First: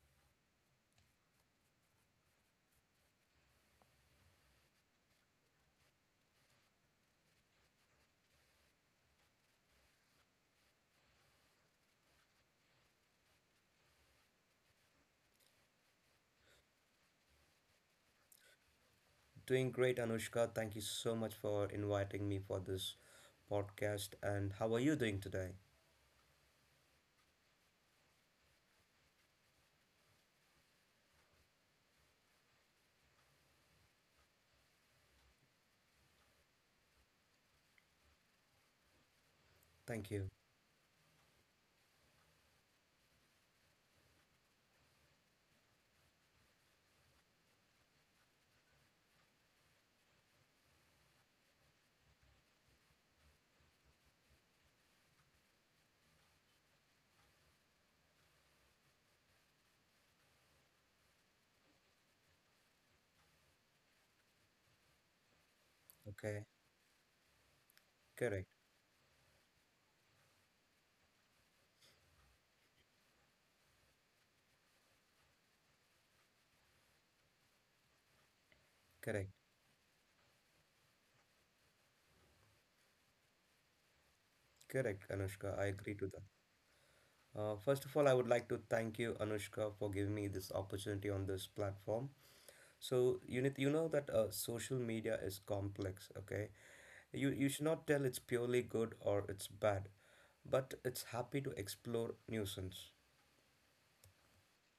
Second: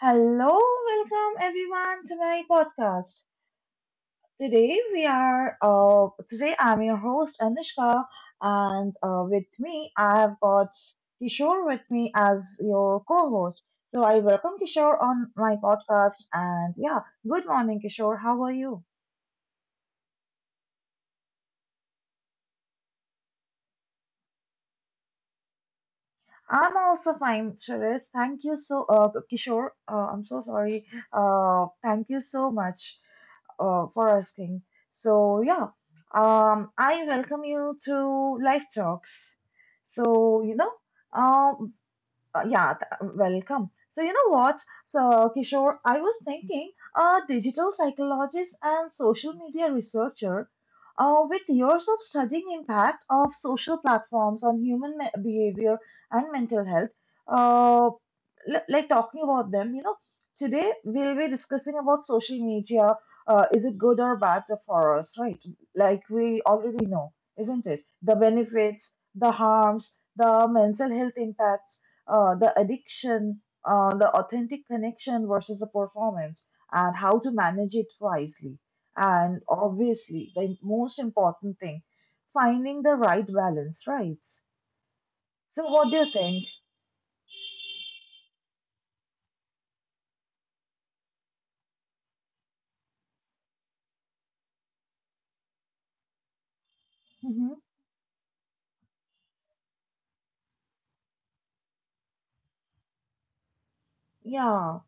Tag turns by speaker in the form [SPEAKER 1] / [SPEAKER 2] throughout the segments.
[SPEAKER 1] Hello, welcome everyone to my podcast. Today we are today I'm your host Anushka and with me I have got Kishore with me as your co-host. So I welcome Kishore on my podcast and yeah, good morning Kishore. How are you?
[SPEAKER 2] Doing great, Anushka. Thank you so much for inviting me for this podcast. And how are you doing today?
[SPEAKER 1] I'm also fine, Suresh. Thank you so Kishore. I'm so sorry. Thank you so much for asking. So yeah, I welcome you to Life Talks.
[SPEAKER 2] Thank you.
[SPEAKER 1] So um, yeah, welcome. So, you know what? So, Kishore, I was thinking a digital psychologist and social media researcher with years of studying impact of social platforms on human behavior and mental health, uh, like talking about them, today we'll be discussing about social media. Is it good or bad for us, right? Like we
[SPEAKER 2] Okay.
[SPEAKER 1] already know, isn't it? The
[SPEAKER 2] Correct.
[SPEAKER 1] benefits, the harms, the mental health impacts the addiction, the authentic connection versus the performance, and how to manage it wisely. And
[SPEAKER 2] Correct.
[SPEAKER 1] obviously, the most important thing, finding the right balance, right?
[SPEAKER 2] Correct,
[SPEAKER 1] So,
[SPEAKER 2] Anushka. I
[SPEAKER 1] what do
[SPEAKER 2] agree
[SPEAKER 1] you
[SPEAKER 2] to that.
[SPEAKER 1] think?
[SPEAKER 2] First of all, I would like to thank you, Anushka, for giving me this opportunity on this platform. So, you need, you know that social media is complex, okay? You,
[SPEAKER 1] Hmm.
[SPEAKER 2] you should not tell it's purely good or it's bad, but it's happy to explore nuisance,
[SPEAKER 1] Yeah.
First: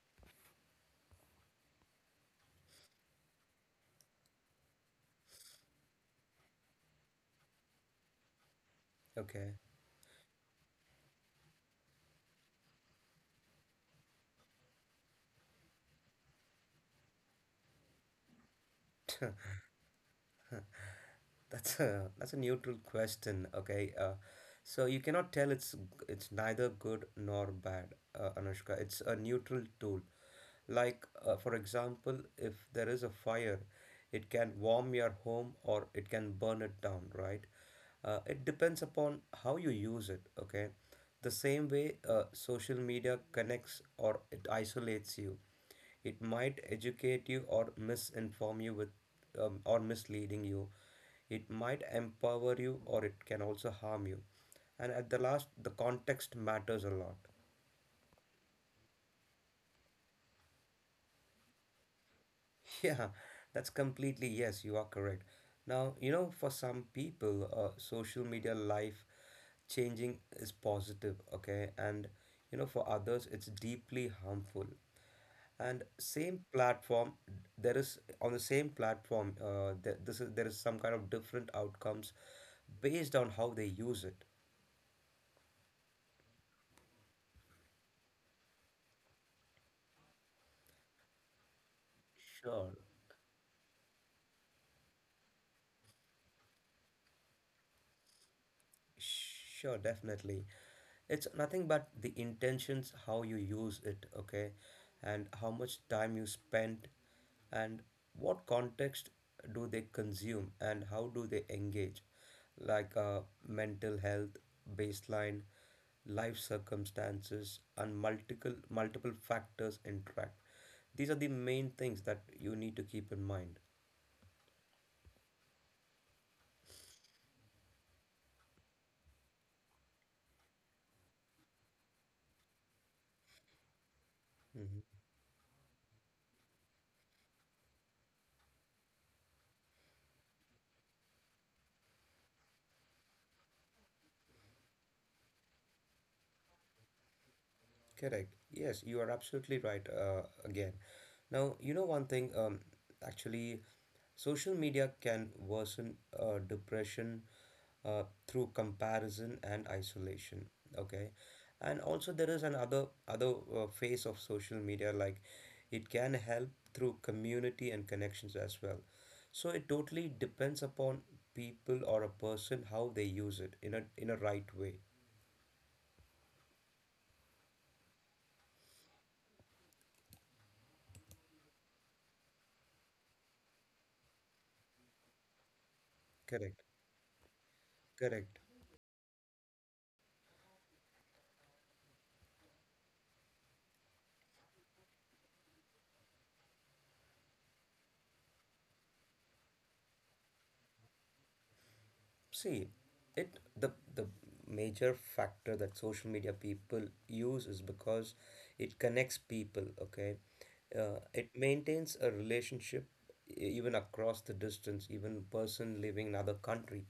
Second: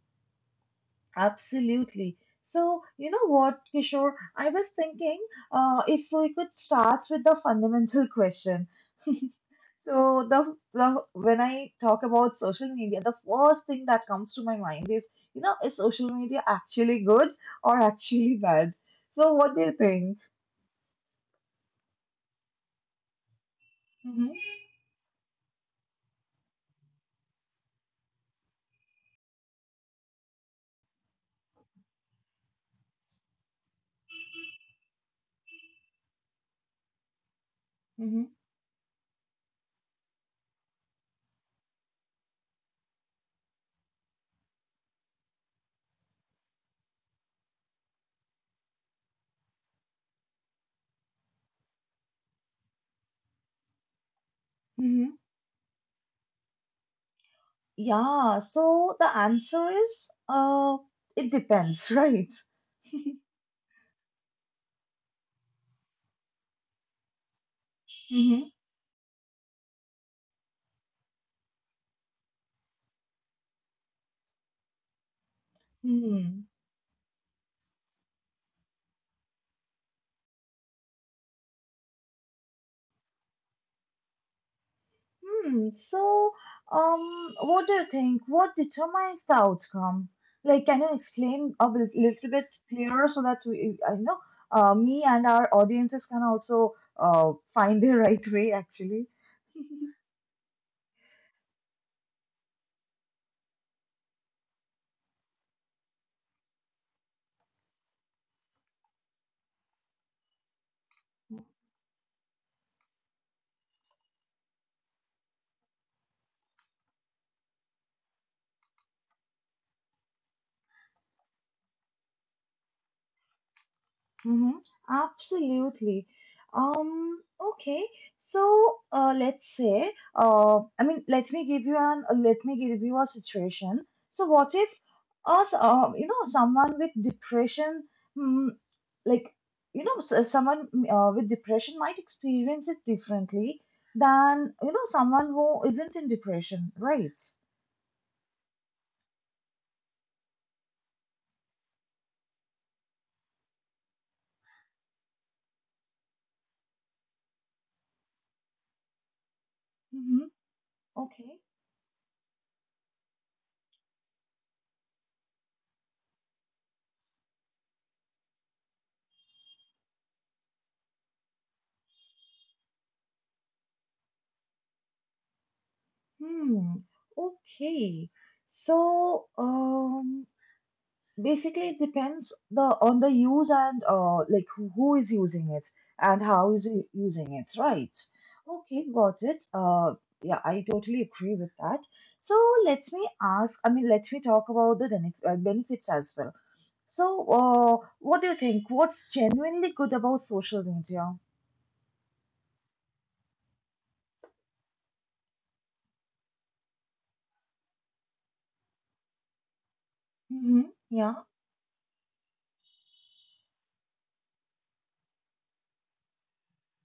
[SPEAKER 1] Absolutely. So, you know what, Kishore? I was thinking if we could start with the fundamental question.
[SPEAKER 2] okay?
[SPEAKER 1] So, the when I talk about social media, the first thing that comes to my mind is social media actually good or actually bad? So, what do you think?
[SPEAKER 2] That's a neutral question, okay?
[SPEAKER 1] hmm
[SPEAKER 2] So you cannot tell it's neither good nor bad, Anushka. It's a neutral tool. Like for example, if there is a fire, it can warm your home or it can burn it down, right?
[SPEAKER 1] hmm
[SPEAKER 2] It depends upon how you use it, okay? The same way social media connects or it isolates you. It might educate you or misinform you with or misleading you. It might empower you or it can also harm you. And at the
[SPEAKER 1] hmm
[SPEAKER 2] last, the context matters a lot.
[SPEAKER 1] Yeah, so the answer is it depends, right?
[SPEAKER 2] Yeah, that's completely yes, you are correct. Now, you know, for some people, social
[SPEAKER 1] hmm
[SPEAKER 2] media life changing is positive, okay? And, you know, for others, it's deeply harmful and same
[SPEAKER 1] hmm
[SPEAKER 2] platform there is on the same platform there, this is there is some kind of different outcomes based on how they use it.
[SPEAKER 1] Hmm. So, what do you think? What determines the outcome? Like, can you explain a little bit
[SPEAKER 2] Sure.
[SPEAKER 1] clearer so that we, I know, me and our audiences can also find the right way, actually?
[SPEAKER 2] Sure, definitely. It's nothing but the intentions, how you use it, okay, and how much time you spend, and what context do they consume, and how do they engage, like mental health, baseline, life circumstances, and multiple factors interact. These are the main things that you need to keep in mind.
[SPEAKER 1] Mm-hmm. Absolutely. Um, okay. So, let's say, I mean, let me give you an, let me give you a situation. So, what if
[SPEAKER 2] Mm-hmm.
[SPEAKER 1] someone with depression, mm, like, someone with depression might experience it differently than, someone who isn't in depression, right?
[SPEAKER 2] Correct. Yes, you are absolutely right. Again, now you know one thing. Actually, social media can worsen depression through comparison and
[SPEAKER 1] Mm-hmm.
[SPEAKER 2] isolation. Okay,
[SPEAKER 1] Okay.
[SPEAKER 2] and also there is another other face of social media like it can help through community and connections as well. So it totally depends upon people or a person how they use it in a right way.
[SPEAKER 1] Hmm. Okay. So, Basically, it depends the on the use and like who is using it and how
[SPEAKER 2] Correct.
[SPEAKER 1] is using it, right?
[SPEAKER 2] Correct.
[SPEAKER 1] Okay, got it. Yeah, I totally agree with that. So let me ask. I mean, let me talk about the benefits as well. So, what do you think? What's genuinely good about social media?
[SPEAKER 2] See, it the major factor that social media people use is because it connects people, okay?
[SPEAKER 1] Mm-hmm. Yeah.
[SPEAKER 2] It maintains a relationship even across the distance, even person living in another country.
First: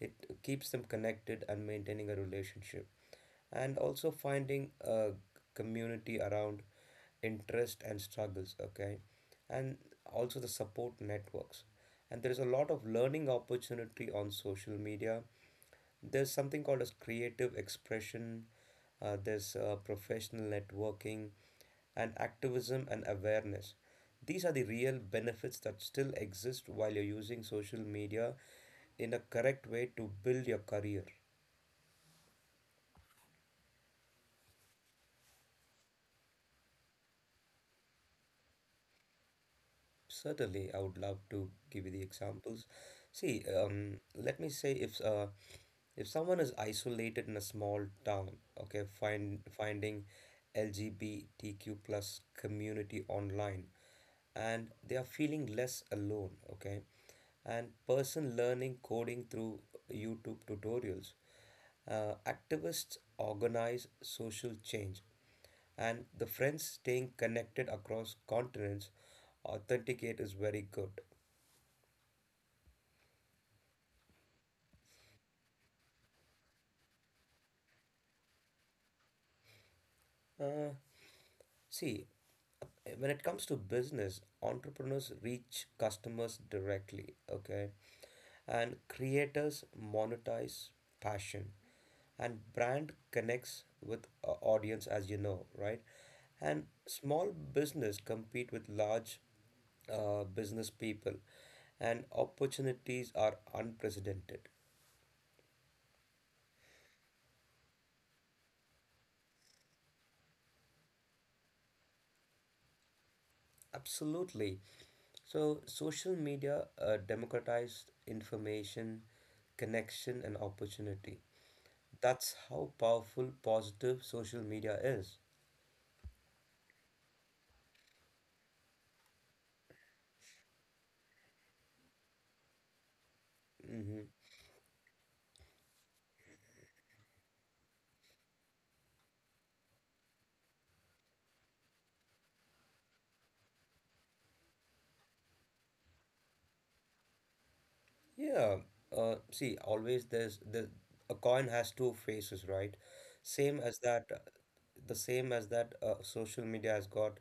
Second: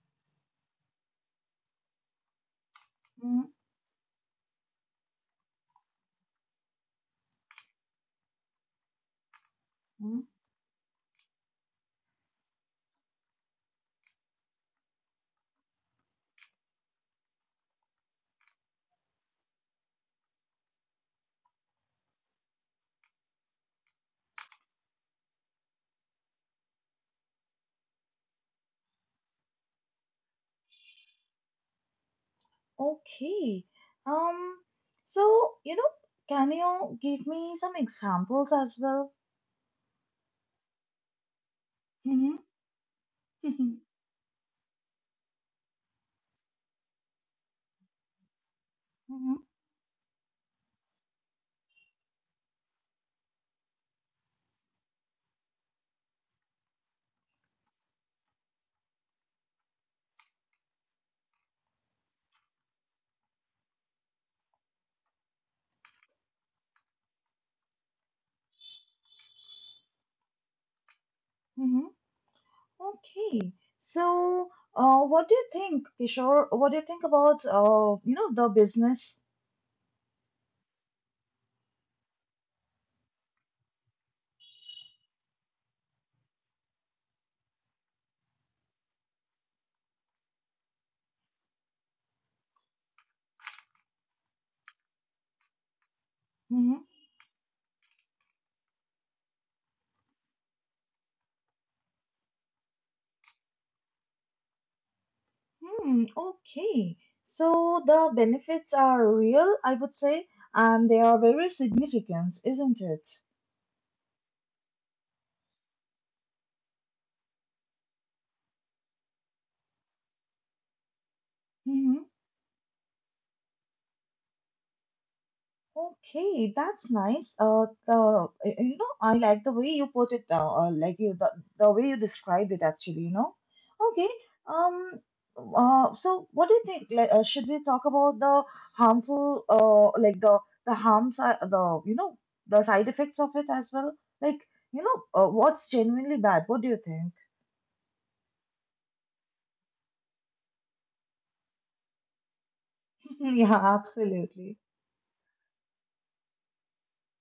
[SPEAKER 2] It keeps them connected and maintaining a relationship
[SPEAKER 1] Mm-hmm.
[SPEAKER 2] and also finding a community around interest and struggles, okay, and
[SPEAKER 1] Mm-hmm.
[SPEAKER 2] also the support networks, and there is a lot of learning opportunity on social media. There's something called as creative expression, there's professional networking and activism and awareness. These are the real benefits that still exist while you're using social media in a correct way to build your career.
[SPEAKER 1] Okay. Um. So can you give me some examples as well?
[SPEAKER 2] Certainly, I would love to give you the
[SPEAKER 1] Mm-hmm.
[SPEAKER 2] examples. See, let me say if someone is isolated in a small town, okay,
[SPEAKER 1] Mm-hmm,
[SPEAKER 2] finding LGBTQ plus community online and they are feeling less alone, okay, and person learning coding through YouTube tutorials, activists organize social change, and the friends staying connected across continents, authenticate is very good.
[SPEAKER 1] mm-hmm. Okay. So, what do you think, Kishore? What do you think about, the business?
[SPEAKER 2] uh, See, when it comes to business, entrepreneurs reach customers directly, okay, and creators monetize passion and brand connects with a audience, as you know, right? And
[SPEAKER 1] Mm-hmm.
[SPEAKER 2] small business compete with large business people, and opportunities are unprecedented.
[SPEAKER 1] Hmm. Okay. So the benefits are real, I would say, and they are very significant, isn't it?
[SPEAKER 2] Absolutely. So social media democratized information, connection and opportunity.
[SPEAKER 1] Mm-hmm.
[SPEAKER 2] That's how powerful positive social media is.
[SPEAKER 1] Okay, that's nice. The y- you know, I like the way you put it down, like the way you described it actually.
[SPEAKER 2] Mhm.
[SPEAKER 1] Okay. Um. So, what do you think? Like, should we talk about the like the harms, the side effects of it as well? Like, what's genuinely bad? What do you think?
[SPEAKER 2] Yeah, see, always there's the a coin has two faces, right?
[SPEAKER 1] Yeah,
[SPEAKER 2] Same as that,
[SPEAKER 1] absolutely.
[SPEAKER 2] the same as that social media has got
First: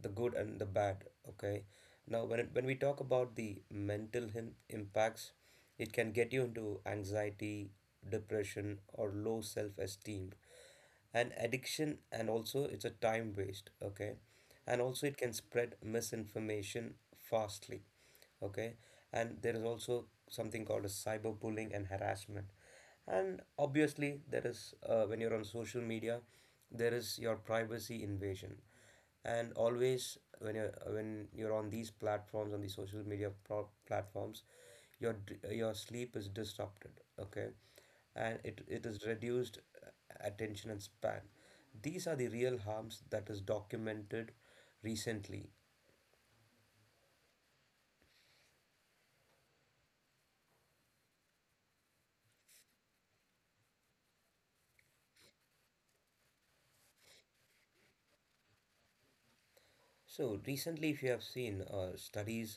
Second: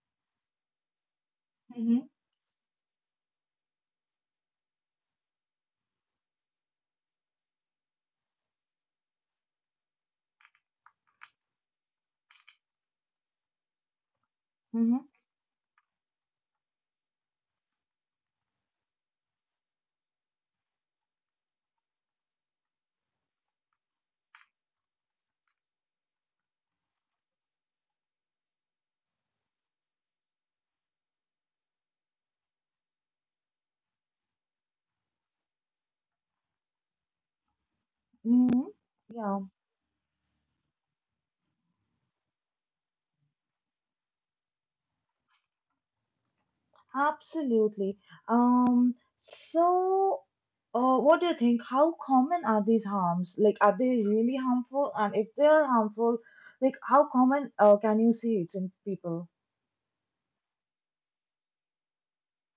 [SPEAKER 2] the good and the bad, okay?
[SPEAKER 1] Mm-hmm.
[SPEAKER 2] Now, when we talk about the mental him impacts, it can get you into anxiety, depression, or low self-esteem and addiction, and also it's a time waste, okay, and
[SPEAKER 1] Mm-hmm.
[SPEAKER 2] also it can spread misinformation fastly, okay, and there is also something called as cyberbullying and harassment, and obviously there is when you're on social media, there is your privacy invasion, and always when you're on these platforms, on these platforms, your sleep is disrupted, okay, and it,
[SPEAKER 1] Mm-hmm.
[SPEAKER 2] it is
[SPEAKER 1] Yeah.
[SPEAKER 2] reduced attention and span. These are the real harms that is documented recently.
[SPEAKER 1] Absolutely. So, what do you think? How common are these harms? Like, are they really harmful? And if they are harmful, like, how common can you see it in people?
[SPEAKER 2] So recently, if you have seen, studies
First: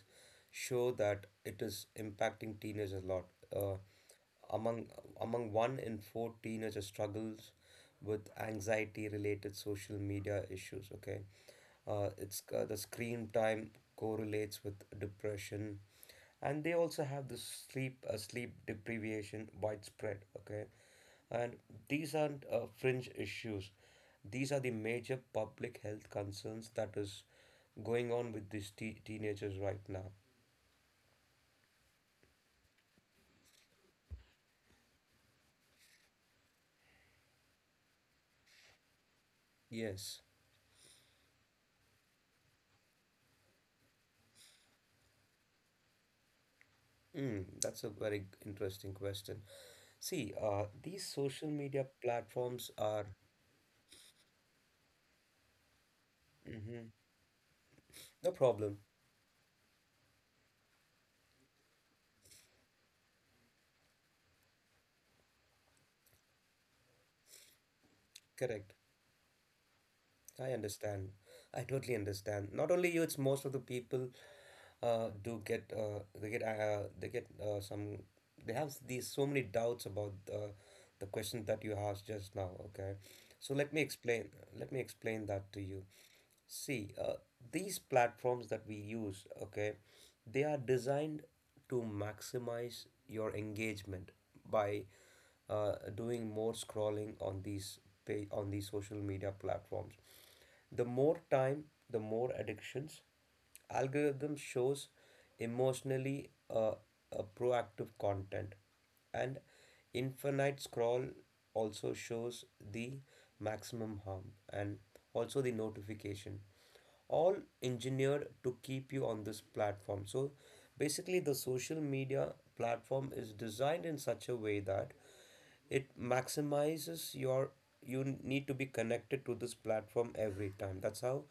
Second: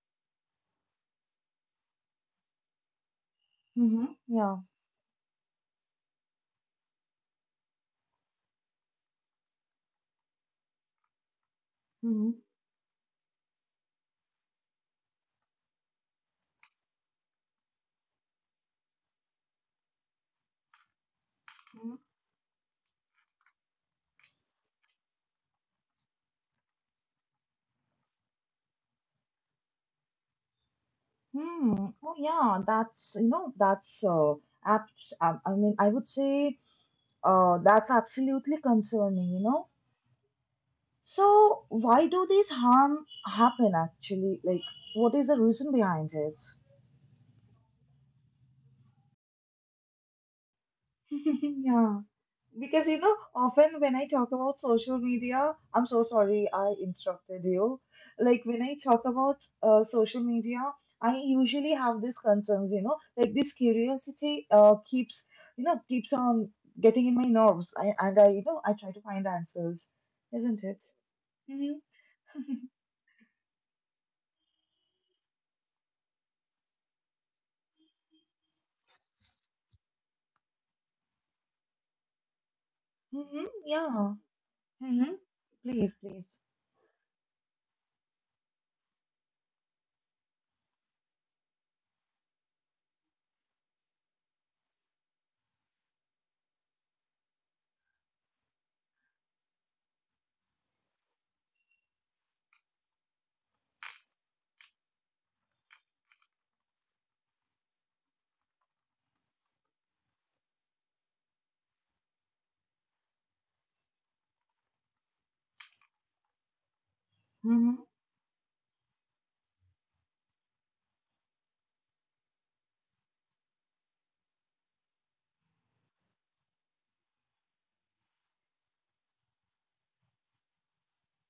[SPEAKER 2] show that it is impacting teenagers a lot. Uh,
[SPEAKER 1] Mm-hmm. Yeah.
[SPEAKER 2] among Among one in four teenagers struggles with anxiety-related social media issues. Okay,
[SPEAKER 1] Mm-hmm.
[SPEAKER 2] it's the screen time correlates with depression, and they also have the sleep deprivation widespread. Okay, and
[SPEAKER 1] Mhm.
[SPEAKER 2] these aren't fringe issues. These are the major public health concerns that is going on with these te teenagers right now.
[SPEAKER 1] Hmm. Oh, yeah. That's, I mean, I would say, that's absolutely concerning, you know?
[SPEAKER 2] Yes.
[SPEAKER 1] So, why do these harm happen actually? Like, what is the reason behind it?
[SPEAKER 2] Mm, that's a very interesting question. See, these social media
[SPEAKER 1] Yeah.
[SPEAKER 2] platforms
[SPEAKER 1] Because
[SPEAKER 2] are—
[SPEAKER 1] often when I talk about social media, I'm so sorry I
[SPEAKER 2] Mhm.
[SPEAKER 1] interrupted you.
[SPEAKER 2] No
[SPEAKER 1] Like when I
[SPEAKER 2] problem.
[SPEAKER 1] talk about social media, I usually have these concerns, like this curiosity keeps on getting in my nerves. I, and I, you know,
[SPEAKER 2] Correct.
[SPEAKER 1] I try to find answers,
[SPEAKER 2] I
[SPEAKER 1] isn't it?
[SPEAKER 2] understand. I
[SPEAKER 1] Mm-hmm.
[SPEAKER 2] totally understand. Not only you, it's most of the people do get they get they get some, they have these so many doubts about the question that you asked just now. Okay,
[SPEAKER 1] Mm-hmm.
[SPEAKER 2] so let me
[SPEAKER 1] Yeah.
[SPEAKER 2] explain. Let me
[SPEAKER 1] Mm-hmm.
[SPEAKER 2] explain that to you.
[SPEAKER 1] Please, please.
[SPEAKER 2] See, these platforms that we use, okay, they are designed to maximize your engagement by doing more scrolling on these pay on these social media platforms. The more time, the more addictions. Algorithm shows emotionally a proactive content, and infinite scroll also shows the maximum harm, and also the notification, all
[SPEAKER 1] Mm-hmm.
[SPEAKER 2] engineered to keep you on this platform. So basically the social media platform is designed in such a way that it maximizes your— you need to be connected to this platform every time. That's how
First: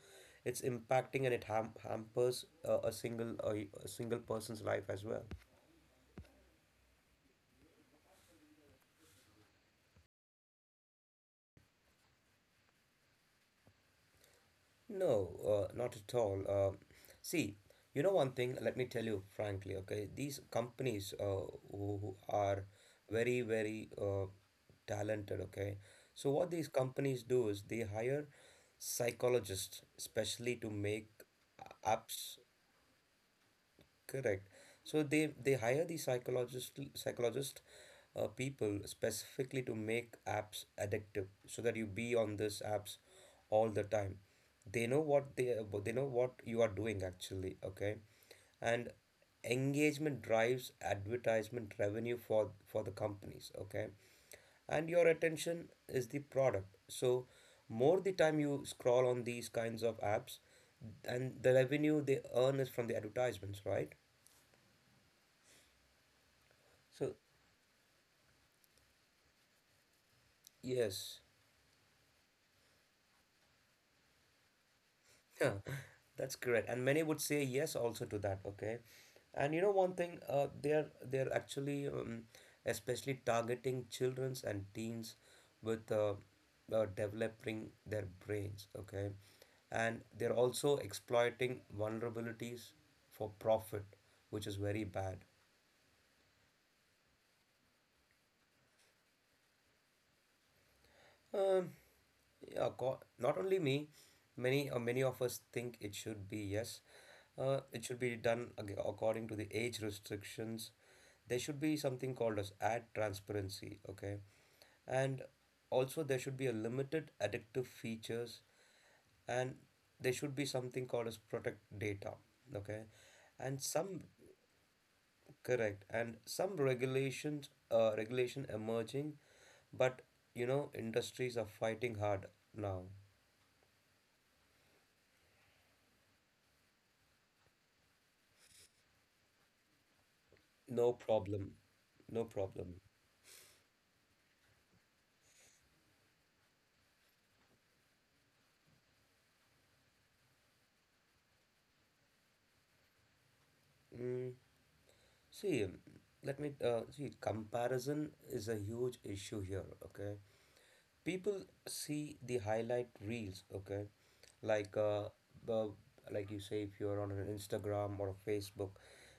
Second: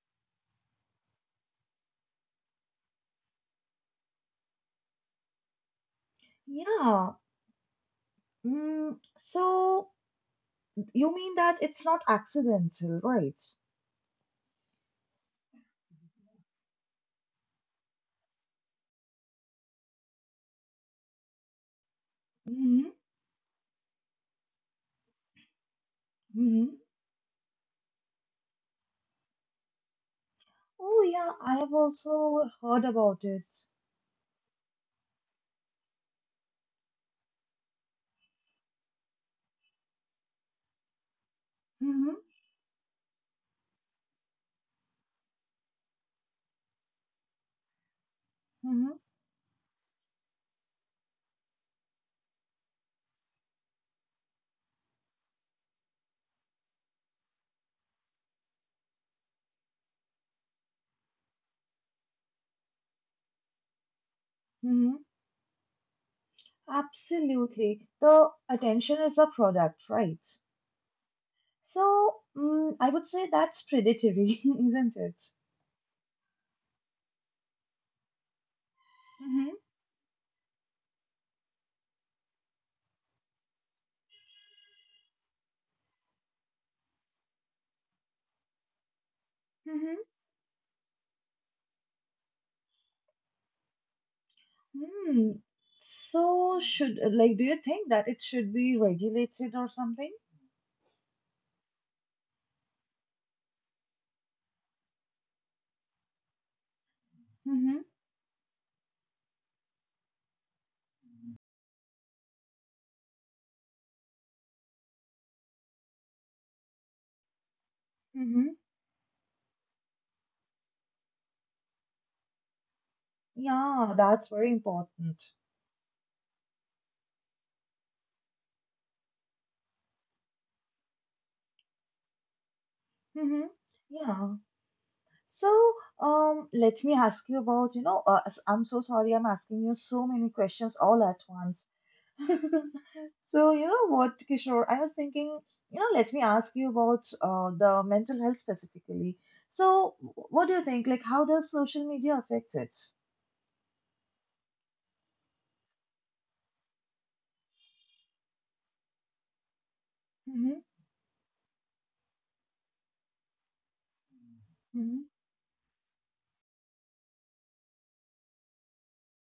[SPEAKER 2] it's impacting and it ham hampers a single person's life as well.
[SPEAKER 1] Yeah. So you mean that it's not accidental, right?
[SPEAKER 2] No, not at all. See, you know one thing, let me tell you frankly, okay? These companies who are
[SPEAKER 1] Mm-hmm.
[SPEAKER 2] very, very talented, okay? So what these companies do is they hire psychologists, especially to
[SPEAKER 1] Oh
[SPEAKER 2] make
[SPEAKER 1] yeah, I have
[SPEAKER 2] apps.
[SPEAKER 1] also heard about it.
[SPEAKER 2] Correct. So they hire the psychologist people specifically to make apps addictive, so that you be
[SPEAKER 1] hmm
[SPEAKER 2] on these apps all the time. They know what they know what you are doing, actually. Okay, and
[SPEAKER 1] hmm
[SPEAKER 2] engagement drives advertisement revenue for the companies. Okay, and your attention is the product. So more the time you scroll on these kinds of apps, and the revenue they earn is from the advertisements, right?
[SPEAKER 1] hmm
[SPEAKER 2] So
[SPEAKER 1] Absolutely. The attention is the product, right?
[SPEAKER 2] yes.
[SPEAKER 1] So I would say that's predatory, isn't it?
[SPEAKER 2] Yeah, that's correct. And many would say yes also to that, okay?
[SPEAKER 1] hmm
[SPEAKER 2] And you know one thing, they're actually especially targeting childrens and teens with developing their brains, okay?
[SPEAKER 1] hmm
[SPEAKER 2] And they're also exploiting vulnerabilities for profit, which is very bad.
[SPEAKER 1] Hmm. So do you think that it should be regulated or something?
[SPEAKER 2] Um, yeah, not only me, many many of us think it should be, yes.
[SPEAKER 1] hmm
[SPEAKER 2] It should be done according to the age restrictions. There should be something called as ad transparency, okay? And also there should be a limited addictive features,
[SPEAKER 1] hmm
[SPEAKER 2] and there should be something called as protect data, okay? And
[SPEAKER 1] Yeah,
[SPEAKER 2] some—
[SPEAKER 1] that's very important.
[SPEAKER 2] Correct, and some regulations, regulation emerging, but you know, industries are fighting hard now.
[SPEAKER 1] Hmm. Yeah. So, let me ask you about, I'm so sorry I'm asking you so many questions
[SPEAKER 2] No
[SPEAKER 1] all at
[SPEAKER 2] problem,
[SPEAKER 1] once.
[SPEAKER 2] no problem.
[SPEAKER 1] So, you know what, Kishore, I was thinking, let me ask you about the mental health specifically. So, what do you think? Like, how does social media affect it?
[SPEAKER 2] Mm, see, let me see. Comparison is a huge issue here. Okay,
[SPEAKER 1] Mm-hmm,
[SPEAKER 2] people see the highlight reels, okay, like
[SPEAKER 1] mm-hmm,
[SPEAKER 2] uh, uh like you say, if you're on an Instagram or a Facebook,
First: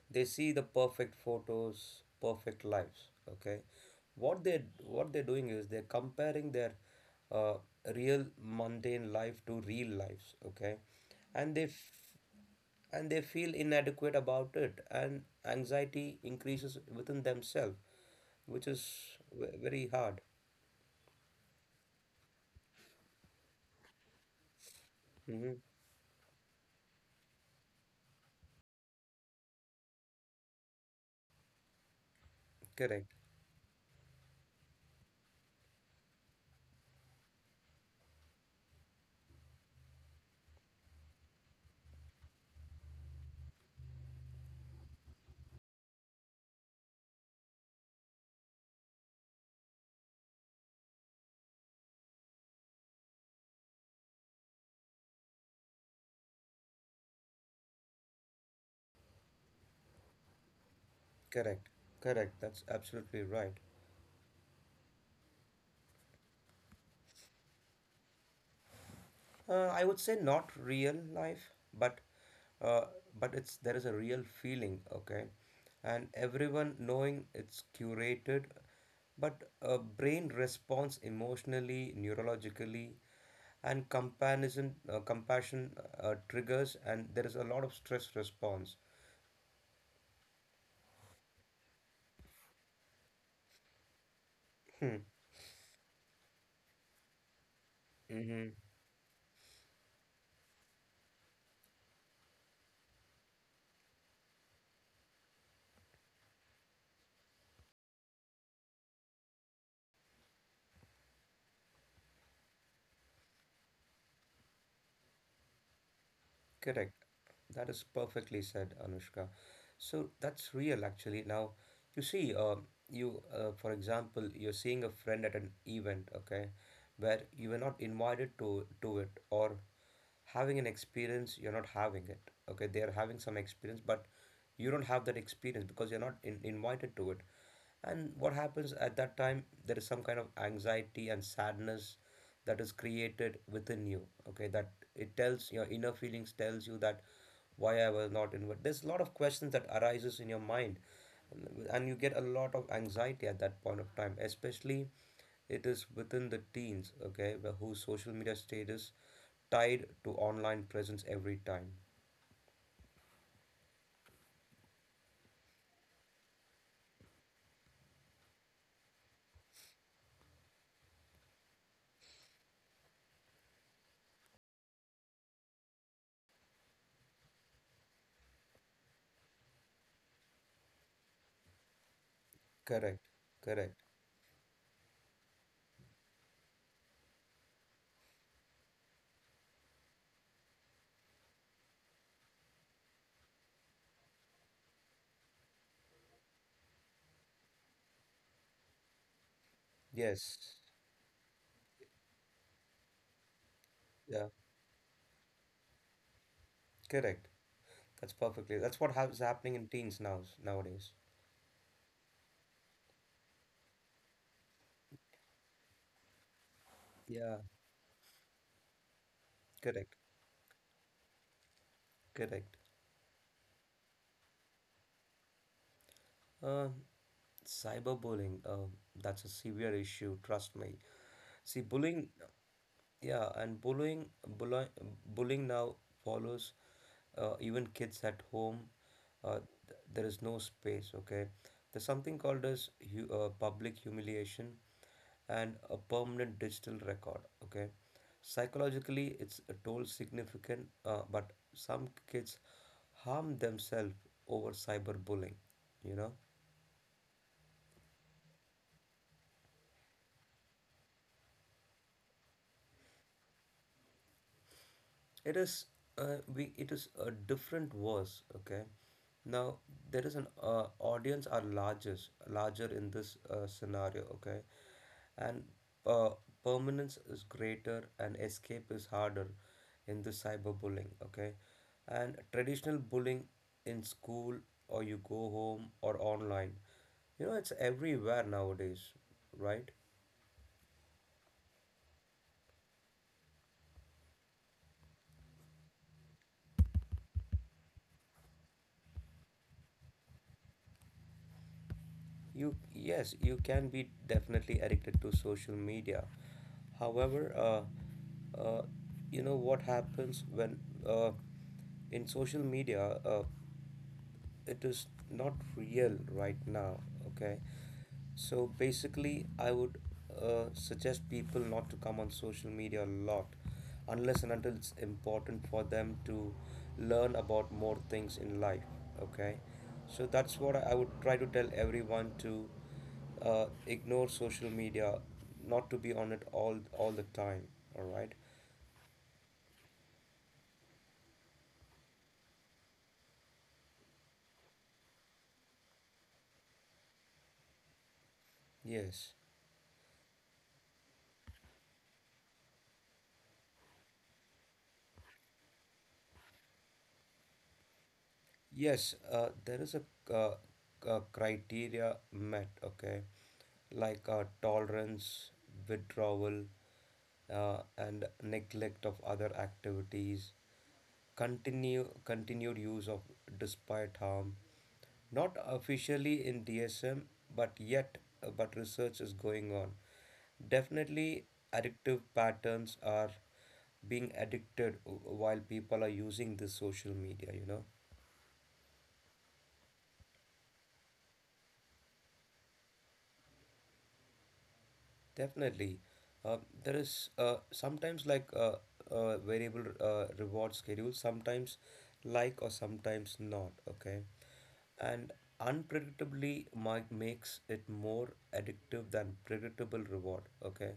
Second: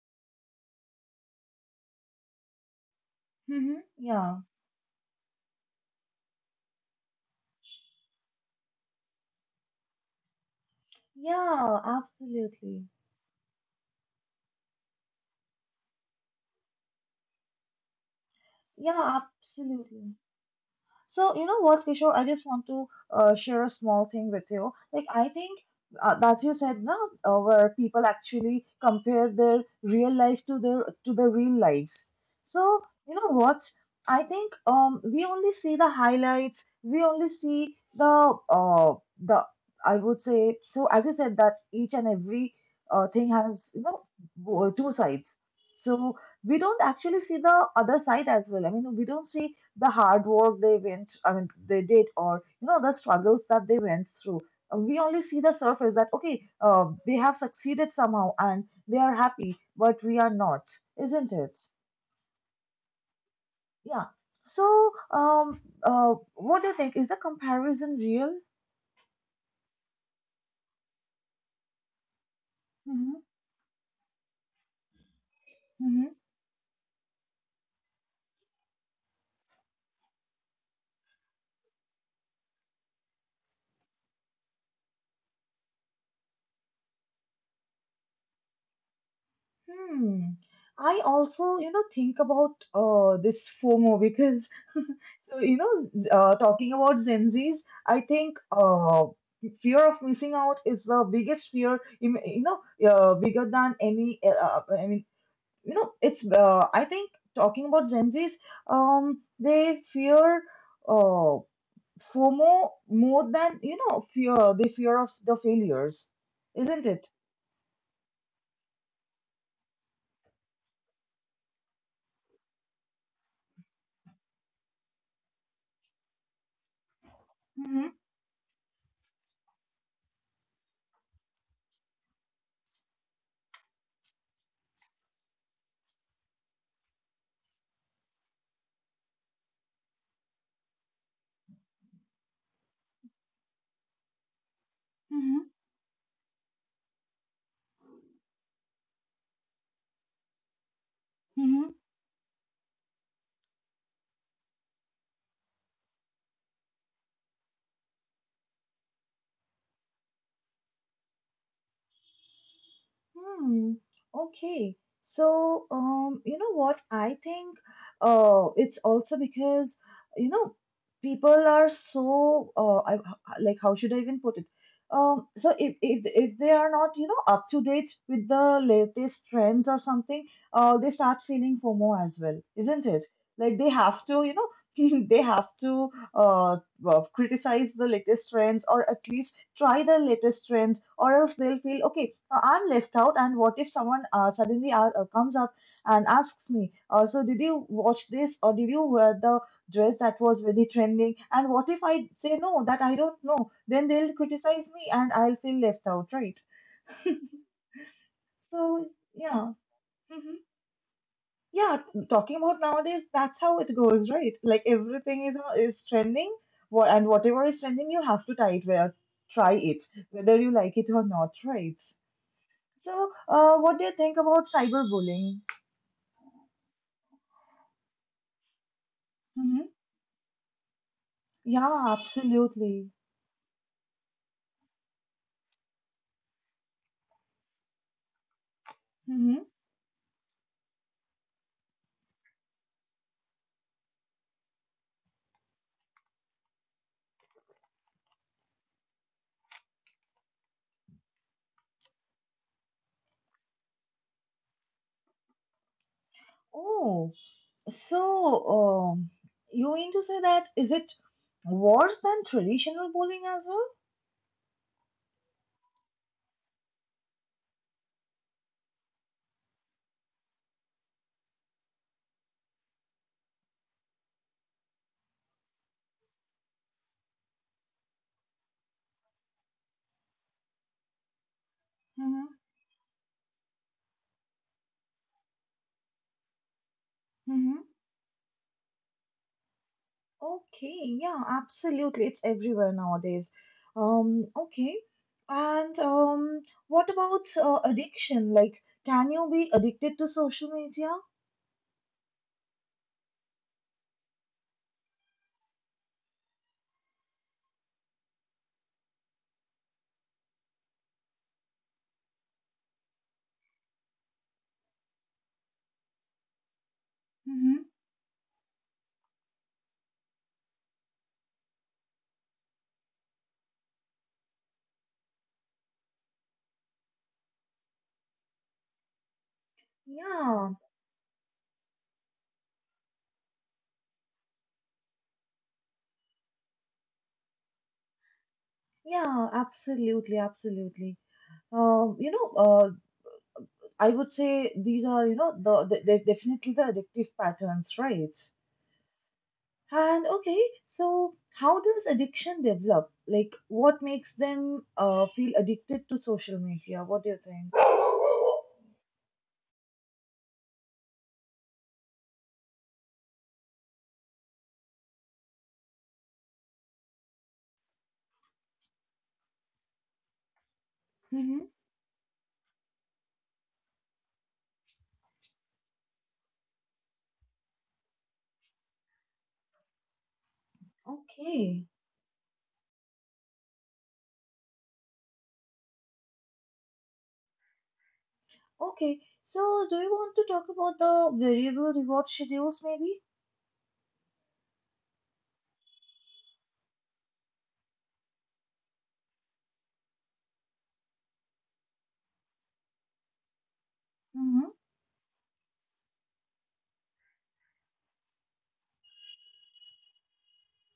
[SPEAKER 2] they see the perfect photos, perfect lives, okay.
[SPEAKER 1] mm-hmm. Yeah,
[SPEAKER 2] What they're doing is they're comparing their uh, real mundane life to real lives, okay, and they
[SPEAKER 1] yeah,
[SPEAKER 2] f-
[SPEAKER 1] absolutely.
[SPEAKER 2] and they feel inadequate about it and anxiety increases within themselves, which is
[SPEAKER 1] Yeah,
[SPEAKER 2] very
[SPEAKER 1] absolutely.
[SPEAKER 2] hard.
[SPEAKER 1] So, you know what, Kishore, I just want to share a small thing with you. Like, I think
[SPEAKER 2] Mm-hmm.
[SPEAKER 1] that you said, no, where people actually compare their real life to their real lives. So,
[SPEAKER 2] Correct.
[SPEAKER 1] you know what? I think we only see the highlights. We only see the I would say so. As you said, that each and every thing has two sides. So we don't actually see the other side as well. I mean, we don't see the hard work they went, I mean, they did, or the struggles that they went through. We only see the surface that okay, they have succeeded somehow and they are happy, but we are not, isn't it?
[SPEAKER 2] Correct, correct. That's absolutely right.
[SPEAKER 1] Yeah. So, what do you think? Is the comparison real?
[SPEAKER 2] I would say not real life, but uh,
[SPEAKER 1] Mm-hmm.
[SPEAKER 2] but it's, there is a real feeling, okay, and
[SPEAKER 1] Mm-hmm.
[SPEAKER 2] everyone knowing it's curated, but brain responds emotionally, neurologically, and comparison, compassion triggers, and there is a lot of stress response.
[SPEAKER 1] Hmm. I also, think about this FOMO because,
[SPEAKER 2] Hmm.
[SPEAKER 1] so talking about Gen Zs, I think
[SPEAKER 2] Hmm.
[SPEAKER 1] fear of missing out is the biggest fear, bigger than any. I mean, it's. I think talking about Gen Zs, they fear uh, FOMO more than fear. They fear of the failures, isn't
[SPEAKER 2] Correct.
[SPEAKER 1] it?
[SPEAKER 2] That is perfectly said, Anushka. So that's real, actually. Now, you see, for example, you're seeing a friend at an event, okay, where you were not
[SPEAKER 1] Mm-hmm,
[SPEAKER 2] invited to it, or having an experience you're not having it, okay, they're having some experience, but you don't have that experience because you're not in, invited to it, and what happens at that time, there is some kind of anxiety and sadness that is created within you, okay, that it
[SPEAKER 1] mm-hmm,
[SPEAKER 2] tells your inner feelings, tells you that why I was not invited. There's a lot of questions that arises in your mind,
[SPEAKER 1] mm-hmm.
[SPEAKER 2] and you get a lot of anxiety at that point of time, especially it is within the teens, okay, whose social media status tied to online presence every time.
[SPEAKER 1] Hmm. Okay. So, you know what? I think, it's also because, you know, people are so, like, how should I even put it? So if they are not, up to date with the latest trends or something, they start feeling FOMO as well, isn't
[SPEAKER 2] Correct.
[SPEAKER 1] it? Like they
[SPEAKER 2] Correct.
[SPEAKER 1] have to, they have to, uh, well, criticize the latest trends or at least try the latest trends, or else they'll feel okay I'm left out, and what if someone suddenly comes up and asks me, so did you watch this or did you wear the dress that was
[SPEAKER 2] Yes.
[SPEAKER 1] really trending? And what if I say no, that I don't know? Then they'll
[SPEAKER 2] Yeah.
[SPEAKER 1] criticize me and I'll feel left out, right?
[SPEAKER 2] Correct. That's perfectly. That's
[SPEAKER 1] So,
[SPEAKER 2] what has
[SPEAKER 1] yeah.
[SPEAKER 2] happening in teens now,
[SPEAKER 1] Hmm.
[SPEAKER 2] nowadays.
[SPEAKER 1] Yeah, talking about nowadays, that's how it goes, right? Like everything is trending, and
[SPEAKER 2] Yeah.
[SPEAKER 1] whatever is trending, you have to try it, wear, try it,
[SPEAKER 2] Correct.
[SPEAKER 1] whether you like it or not, right?
[SPEAKER 2] Correct.
[SPEAKER 1] So, what do you think about cyberbullying?
[SPEAKER 2] Uh, Cyberbullying. That's a
[SPEAKER 1] Mm-hmm.
[SPEAKER 2] severe issue. Trust me. See,
[SPEAKER 1] Yeah,
[SPEAKER 2] bullying.
[SPEAKER 1] absolutely.
[SPEAKER 2] Yeah, and bullying, bullying now follows even kids at home. Uh,
[SPEAKER 1] Mm-hmm.
[SPEAKER 2] there is no space, okay? There's something called as hu public humiliation and a permanent digital record, okay? Psychologically, it's a toll significant, but some kids harm themselves over cyberbullying, you know?
[SPEAKER 1] Oh, so you mean to say that is it worse than traditional bullying as well?
[SPEAKER 2] It is it is a different verse, okay? Now there is an audience are largest larger in this scenario, okay? And uh, permanence is greater and escape is harder in the cyberbullying, okay? And
[SPEAKER 1] Mm-hmm.
[SPEAKER 2] traditional bullying in school or you go home or online, you know it's
[SPEAKER 1] Mm-hmm.
[SPEAKER 2] everywhere nowadays, right?
[SPEAKER 1] Okay, yeah, absolutely. It's everywhere nowadays. Okay. And what about addiction? Like, can you be addicted to social media?
[SPEAKER 2] You Yes, you can be definitely addicted to social media. However, uh, you know what happens when uh, in social media, it is not real right now. Okay,
[SPEAKER 1] Mm-hmm.
[SPEAKER 2] so basically, I would suggest people not to come on social media a lot unless and until it's important for them to learn about more things in life. Okay, so that's
[SPEAKER 1] Yeah,
[SPEAKER 2] what I would try to tell everyone to ignore social media, not to be on it all the time. All right,
[SPEAKER 1] yeah, absolutely, absolutely. Um, you know, uh, I would say these are, you know, the definitely the addictive patterns, right?
[SPEAKER 2] yes.
[SPEAKER 1] And okay, so how does addiction develop? Like, what makes them feel addicted to social media? What do you think?
[SPEAKER 2] Yes, there is a, uh, criteria met, okay, like tolerance, withdrawal, and neglect of other activities,
[SPEAKER 1] Mm-hmm.
[SPEAKER 2] continued use of despite harm, not officially in DSM, but yet, but research is going on. Definitely,
[SPEAKER 1] Okay,
[SPEAKER 2] addictive patterns are being addicted while people are using this social media.
[SPEAKER 1] okay. So, do you want to talk about the variable reward schedules, maybe?
[SPEAKER 2] Definitely. Uh, there is sometimes like variable reward schedule, sometimes like or sometimes not. Okay.
[SPEAKER 1] Mm-hmm.
[SPEAKER 2] And unpredictably makes it more addictive than predictable reward. Okay.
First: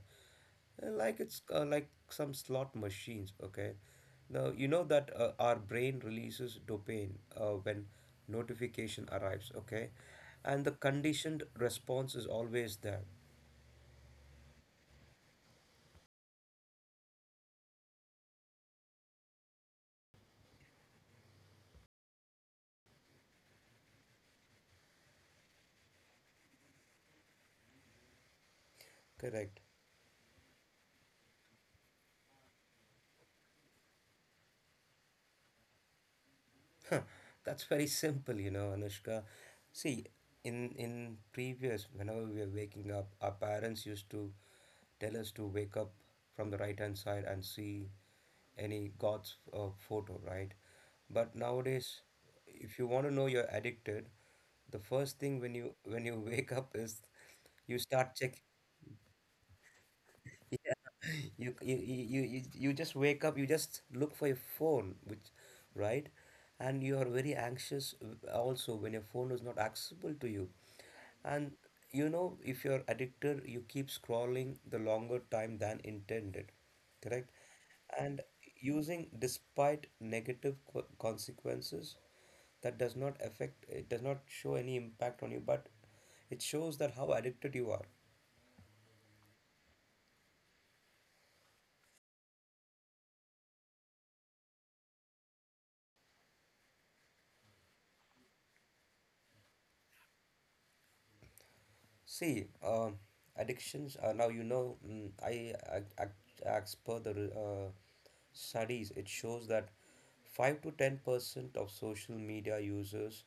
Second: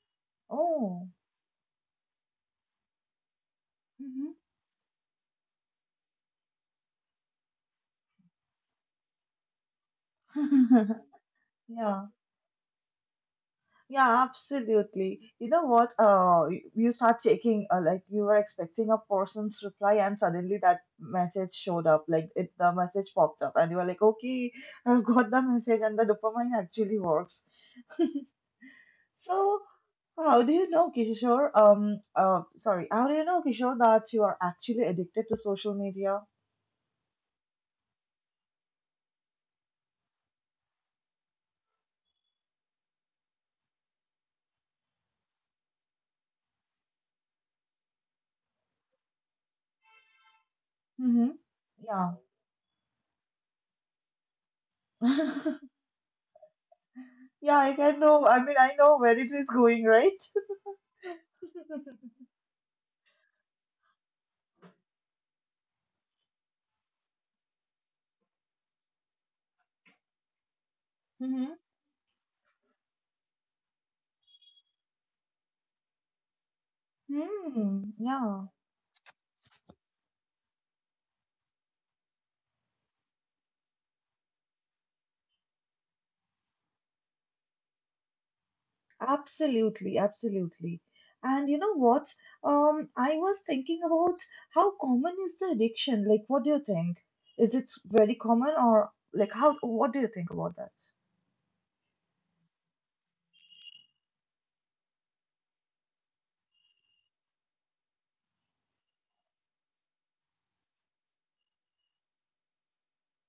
[SPEAKER 1] Oh.
[SPEAKER 2] Like it's like some slot machines. Okay. Now, you know that our brain releases dopamine when notification arrives. Okay. And the
[SPEAKER 1] Mm-hmm.
[SPEAKER 2] conditioned
[SPEAKER 1] Yeah.
[SPEAKER 2] response is always there.
[SPEAKER 1] Yeah, absolutely. You know what? You start checking, like you were expecting a person's reply, and suddenly that message showed up. Like the message popped up, and you were like, "Okay, I've got the message, and the dopamine actually works." So,
[SPEAKER 2] Correct.
[SPEAKER 1] how do you know, Kishore? Sorry, how do you know, Kishore, that you are actually addicted to social media?
[SPEAKER 2] That's very simple, Anushka. See, in previous, whenever we were waking up, our parents used to tell us to wake up from the right hand side and see any God's photo, right?
[SPEAKER 1] Mm-hmm.
[SPEAKER 2] But nowadays,
[SPEAKER 1] Yeah.
[SPEAKER 2] if you want to know you're addicted, the first thing when you when you wake up is
[SPEAKER 1] Yeah, I
[SPEAKER 2] you
[SPEAKER 1] can
[SPEAKER 2] start
[SPEAKER 1] know. I
[SPEAKER 2] check,
[SPEAKER 1] mean, I know where it is going, right?
[SPEAKER 2] yeah. You just wake up, you just look for your phone, which, right? And you are very anxious also when your phone is not accessible to you.
[SPEAKER 1] Mm-hmm.
[SPEAKER 2] And if you're addicted, you keep scrolling the longer time than intended, correct?
[SPEAKER 1] Hmm.
[SPEAKER 2] And
[SPEAKER 1] Yeah.
[SPEAKER 2] using despite negative consequences, that does not affect, it does not show any impact on you, but it shows that how addicted you are.
[SPEAKER 1] Absolutely, absolutely. And you know what? I was thinking about how common is the addiction? Like, what do you think? Is it very common or what do you think about that?
[SPEAKER 2] See, addictions are now, as per the studies, it shows that 5 to 10% of social media users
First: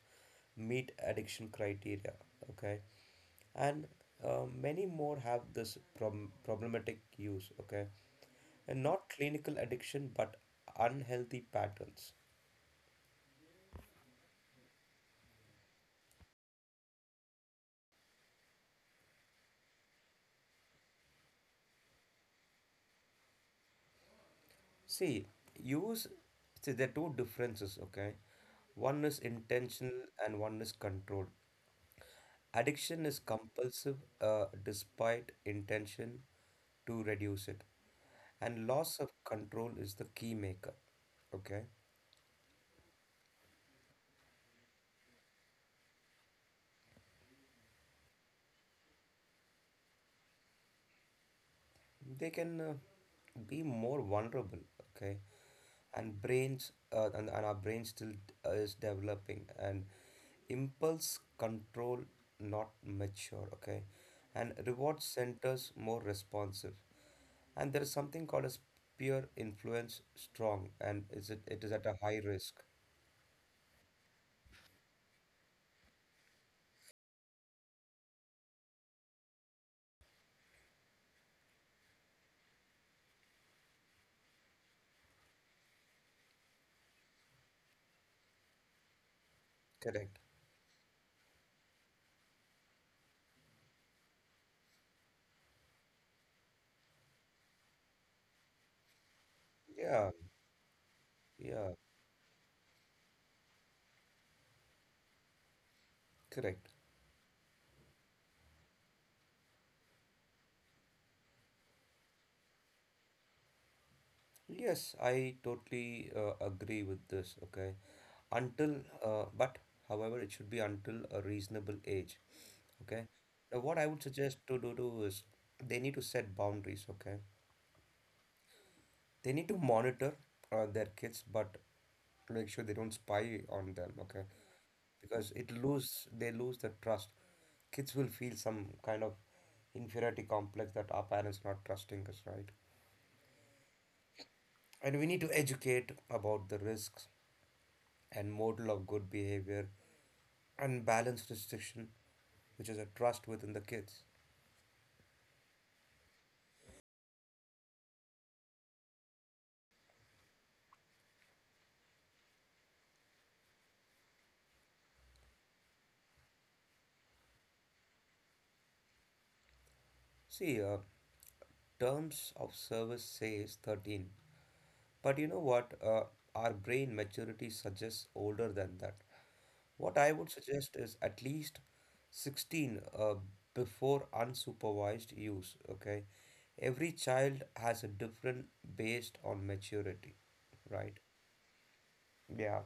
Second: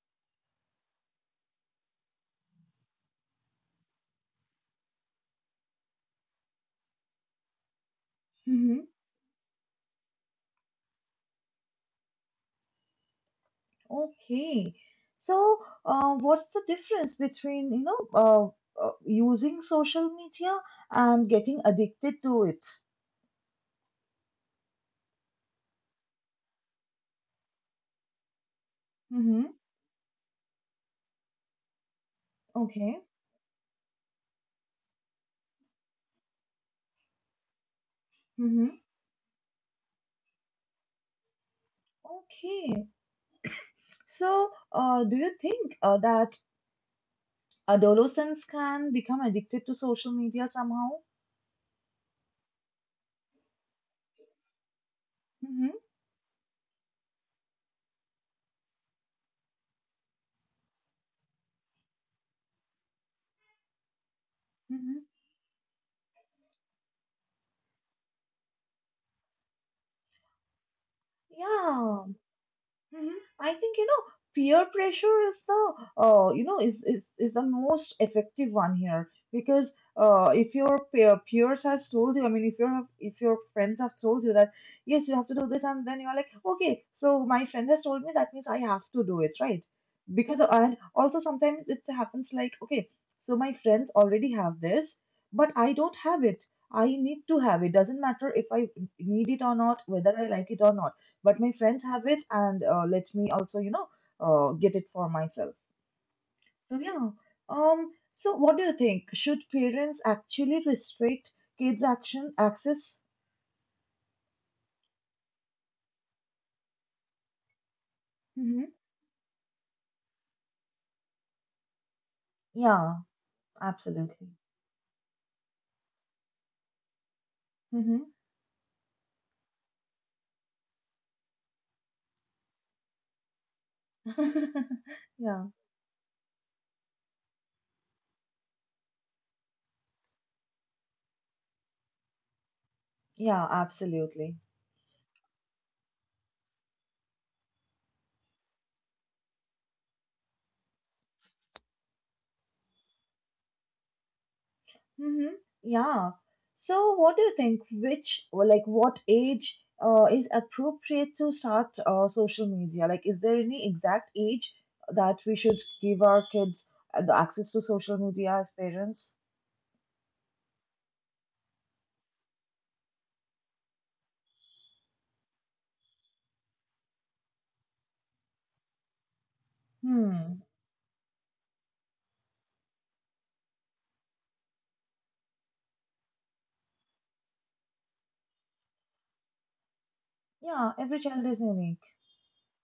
[SPEAKER 2] meet addiction criteria, okay? And many more have this problematic use, okay? And
[SPEAKER 1] Mm-hmm.
[SPEAKER 2] not clinical addiction, but unhealthy patterns.
[SPEAKER 1] Okay. So, what's the difference between, using social media and getting addicted to it?
[SPEAKER 2] See, use, see, there are two differences, okay? One is
[SPEAKER 1] Mm-hmm.
[SPEAKER 2] intentional and one is controlled.
[SPEAKER 1] Okay.
[SPEAKER 2] Addiction is compulsive despite intention to reduce it, and
[SPEAKER 1] Mm-hmm.
[SPEAKER 2] loss of control is the key maker. Okay,
[SPEAKER 1] Okay. So, do you think that adolescents can become addicted to social media somehow.
[SPEAKER 2] they can be more vulnerable. Okay,
[SPEAKER 1] hmm
[SPEAKER 2] and our brain still is developing, and impulse control not mature. Okay, and reward
[SPEAKER 1] hmm
[SPEAKER 2] centers more responsive, and there is something called as peer influence strong, and is it it is at a
[SPEAKER 1] Yeah.
[SPEAKER 2] high risk.
[SPEAKER 1] Mhm. I think peer pressure is the you know is the most effective one here because if your peers has told you. If your friends have told you that yes, you have to do this, and then you're like, okay, so my friend has told me, that means I have to do it, right?
[SPEAKER 2] Correct.
[SPEAKER 1] Because, and also sometimes it happens like, okay, so my friends already have this, but I don't have it. I need to have it. Doesn't matter if I need it or not,
[SPEAKER 2] Yeah,
[SPEAKER 1] whether I like it or not, but my
[SPEAKER 2] yeah,
[SPEAKER 1] friends have it, and let me also, get it for myself.
[SPEAKER 2] correct.
[SPEAKER 1] So yeah. So what do you think? Should parents actually restrict kids' action access?
[SPEAKER 2] Yes, I totally agree with this. Okay,
[SPEAKER 1] Hmm.
[SPEAKER 2] until but however, it should be until a reasonable age. Okay,
[SPEAKER 1] Yeah,
[SPEAKER 2] now what I would
[SPEAKER 1] absolutely.
[SPEAKER 2] suggest to do is they need to set boundaries. Okay,
[SPEAKER 1] Hmm.
[SPEAKER 2] they need to monitor their kids, but make sure they don't spy on them. Okay, because
[SPEAKER 1] Yeah,
[SPEAKER 2] it lose they lose the trust. Kids will feel some kind of inferiority complex that our parents are not trusting us, right?
[SPEAKER 1] yeah, absolutely.
[SPEAKER 2] And we need to educate about the risks and model of good behavior and balanced restriction, which is a trust within the kids.
[SPEAKER 1] Mm-hmm. Yeah. So, what do you think? What age is appropriate to start social media? Like, is there any exact age that we should give our kids the access to social media as parents?
[SPEAKER 2] See, terms of service says 13, but you know what? Our brain maturity suggests older than that. What I would
[SPEAKER 1] Hmm.
[SPEAKER 2] suggest is at least 16 before unsupervised use, okay? Every child has a different based on maturity,
[SPEAKER 1] Yeah,
[SPEAKER 2] right?
[SPEAKER 1] every child is unique.
[SPEAKER 2] Yeah,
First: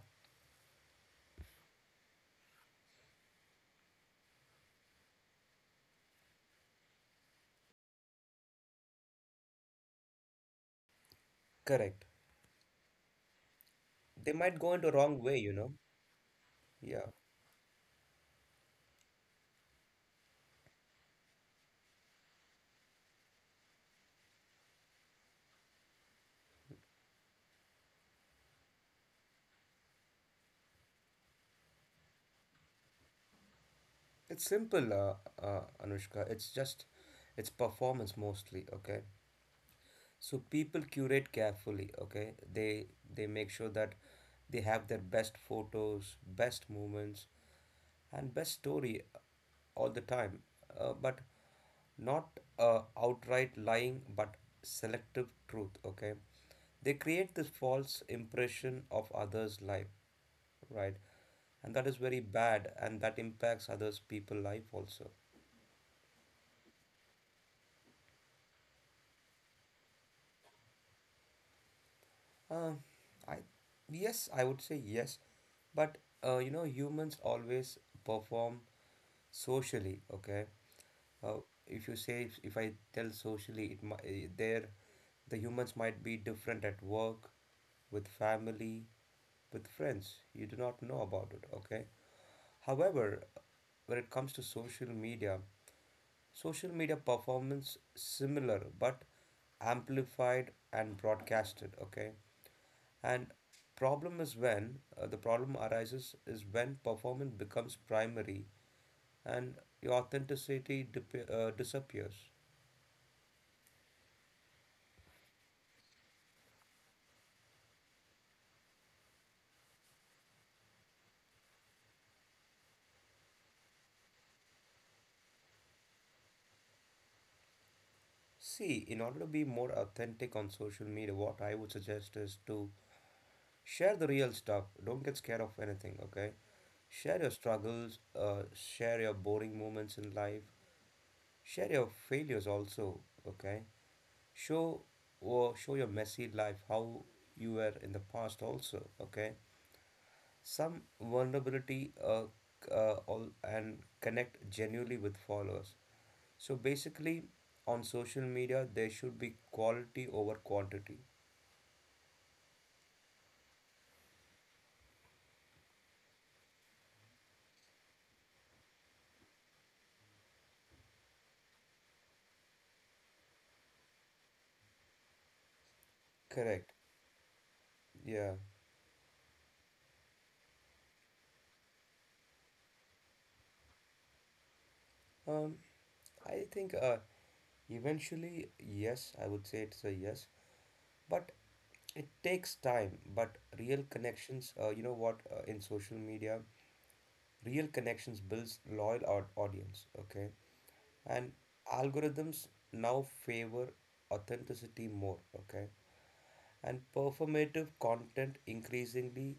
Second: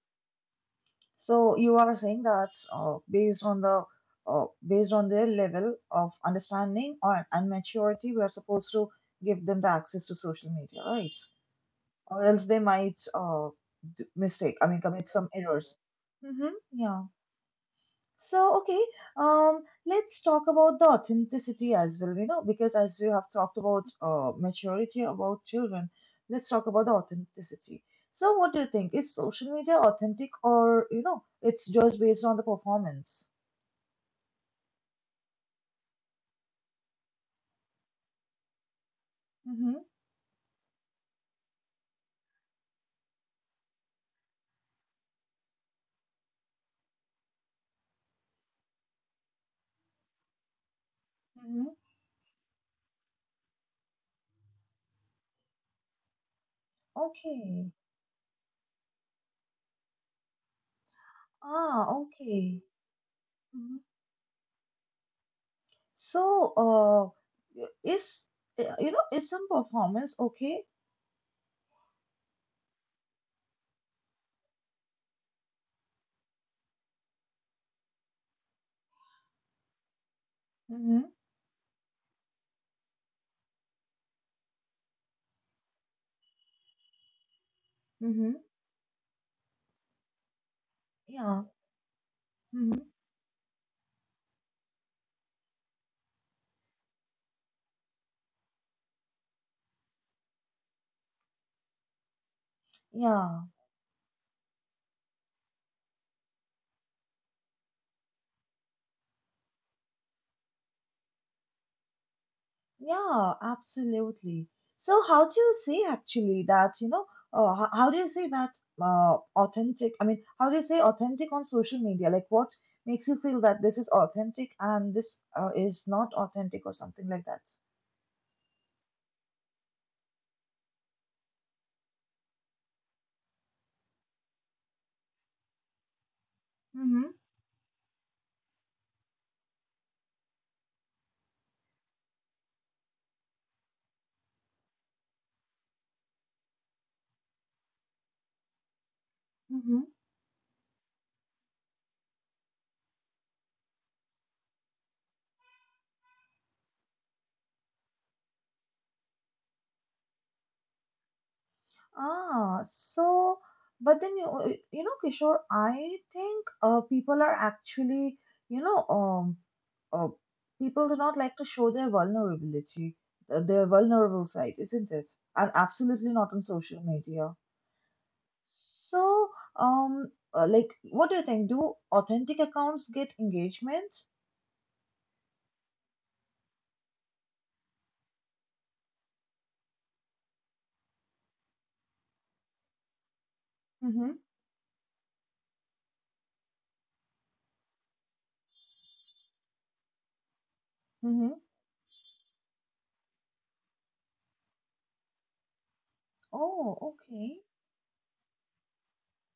[SPEAKER 1] So, you are saying that based on the based on their level of understanding or and maturity, we are supposed to give them the access to social media, right?
[SPEAKER 2] correct.
[SPEAKER 1] Or else they might
[SPEAKER 2] They might
[SPEAKER 1] I
[SPEAKER 2] go
[SPEAKER 1] mean,
[SPEAKER 2] into
[SPEAKER 1] commit
[SPEAKER 2] wrong
[SPEAKER 1] some
[SPEAKER 2] way.
[SPEAKER 1] errors. Mm-hmm. Yeah.
[SPEAKER 2] Yeah,
[SPEAKER 1] So, okay, let's talk about the authenticity as well, you know, because as we have talked about maturity about children, let's talk about the authenticity. So, what do you think? Is social media authentic, or, you know, it's just based on the performance?
[SPEAKER 2] it's simple, Anushka. It's performance mostly. Okay,
[SPEAKER 1] Mm-hmm.
[SPEAKER 2] so people curate carefully. Okay, they make sure that they have their best photos, best moments, and best story all the time, but
[SPEAKER 1] Mm-hmm.
[SPEAKER 2] not outright lying, but selective truth. Okay, they create this
[SPEAKER 1] Okay.
[SPEAKER 2] false impression of others' life, right? And
[SPEAKER 1] Ah,
[SPEAKER 2] that is very
[SPEAKER 1] okay.
[SPEAKER 2] bad, and that impacts
[SPEAKER 1] Mhm.
[SPEAKER 2] others' people' life also.
[SPEAKER 1] So, you know, is some performance okay.
[SPEAKER 2] Uh, I Yes, I would say yes, but you know humans always perform socially. Okay,
[SPEAKER 1] Mm-hmm.
[SPEAKER 2] uh, if you say if, I tell socially it might there the humans might be different at work with
[SPEAKER 1] Mm-hmm.
[SPEAKER 2] family with friends you do not know about
[SPEAKER 1] Yeah.
[SPEAKER 2] it, okay.
[SPEAKER 1] Mm-hmm.
[SPEAKER 2] However, when it comes to social media, social media performance similar but amplified and broadcasted, okay. And
[SPEAKER 1] Yeah.
[SPEAKER 2] problem is when the problem arises is when performance becomes primary and your authenticity disappears.
[SPEAKER 1] Yeah, absolutely. So how do you say actually that, how do you say that authentic? I mean, how do you say authentic on social media? Like what makes you feel that this is authentic and this is not authentic or something like that?
[SPEAKER 2] See, in order to be more authentic on social media, what I would suggest is to share the real stuff. Don't get scared of anything, okay?
[SPEAKER 1] Mm-hmm.
[SPEAKER 2] Share your struggles, share your boring moments in life, share your failures also, okay? Show Show your messy life how you were in the past also, okay?
[SPEAKER 1] Mm-hmm.
[SPEAKER 2] Some vulnerability all, and connect genuinely with followers. So basically, on social media, there should be quality over quantity.
[SPEAKER 1] Ah, so, but then you know, Kishore, I think people are actually, you know, um, uh, people do not like to show their vulnerability, their vulnerable side, isn't it? And absolutely not on
[SPEAKER 2] Correct.
[SPEAKER 1] social media.
[SPEAKER 2] Yeah.
[SPEAKER 1] So, um, like, what do you think? Do authentic accounts get engagement?
[SPEAKER 2] Um, I think eventually, yes, I would say it's a yes, but it takes time. But real
[SPEAKER 1] Mm-hmm.
[SPEAKER 2] connections, you know what, in social media, real connections builds loyal audience, okay? And
[SPEAKER 1] Mm-hmm.
[SPEAKER 2] algorithms now favor authenticity more, okay?
[SPEAKER 1] Oh,
[SPEAKER 2] And
[SPEAKER 1] okay.
[SPEAKER 2] performative content increasingly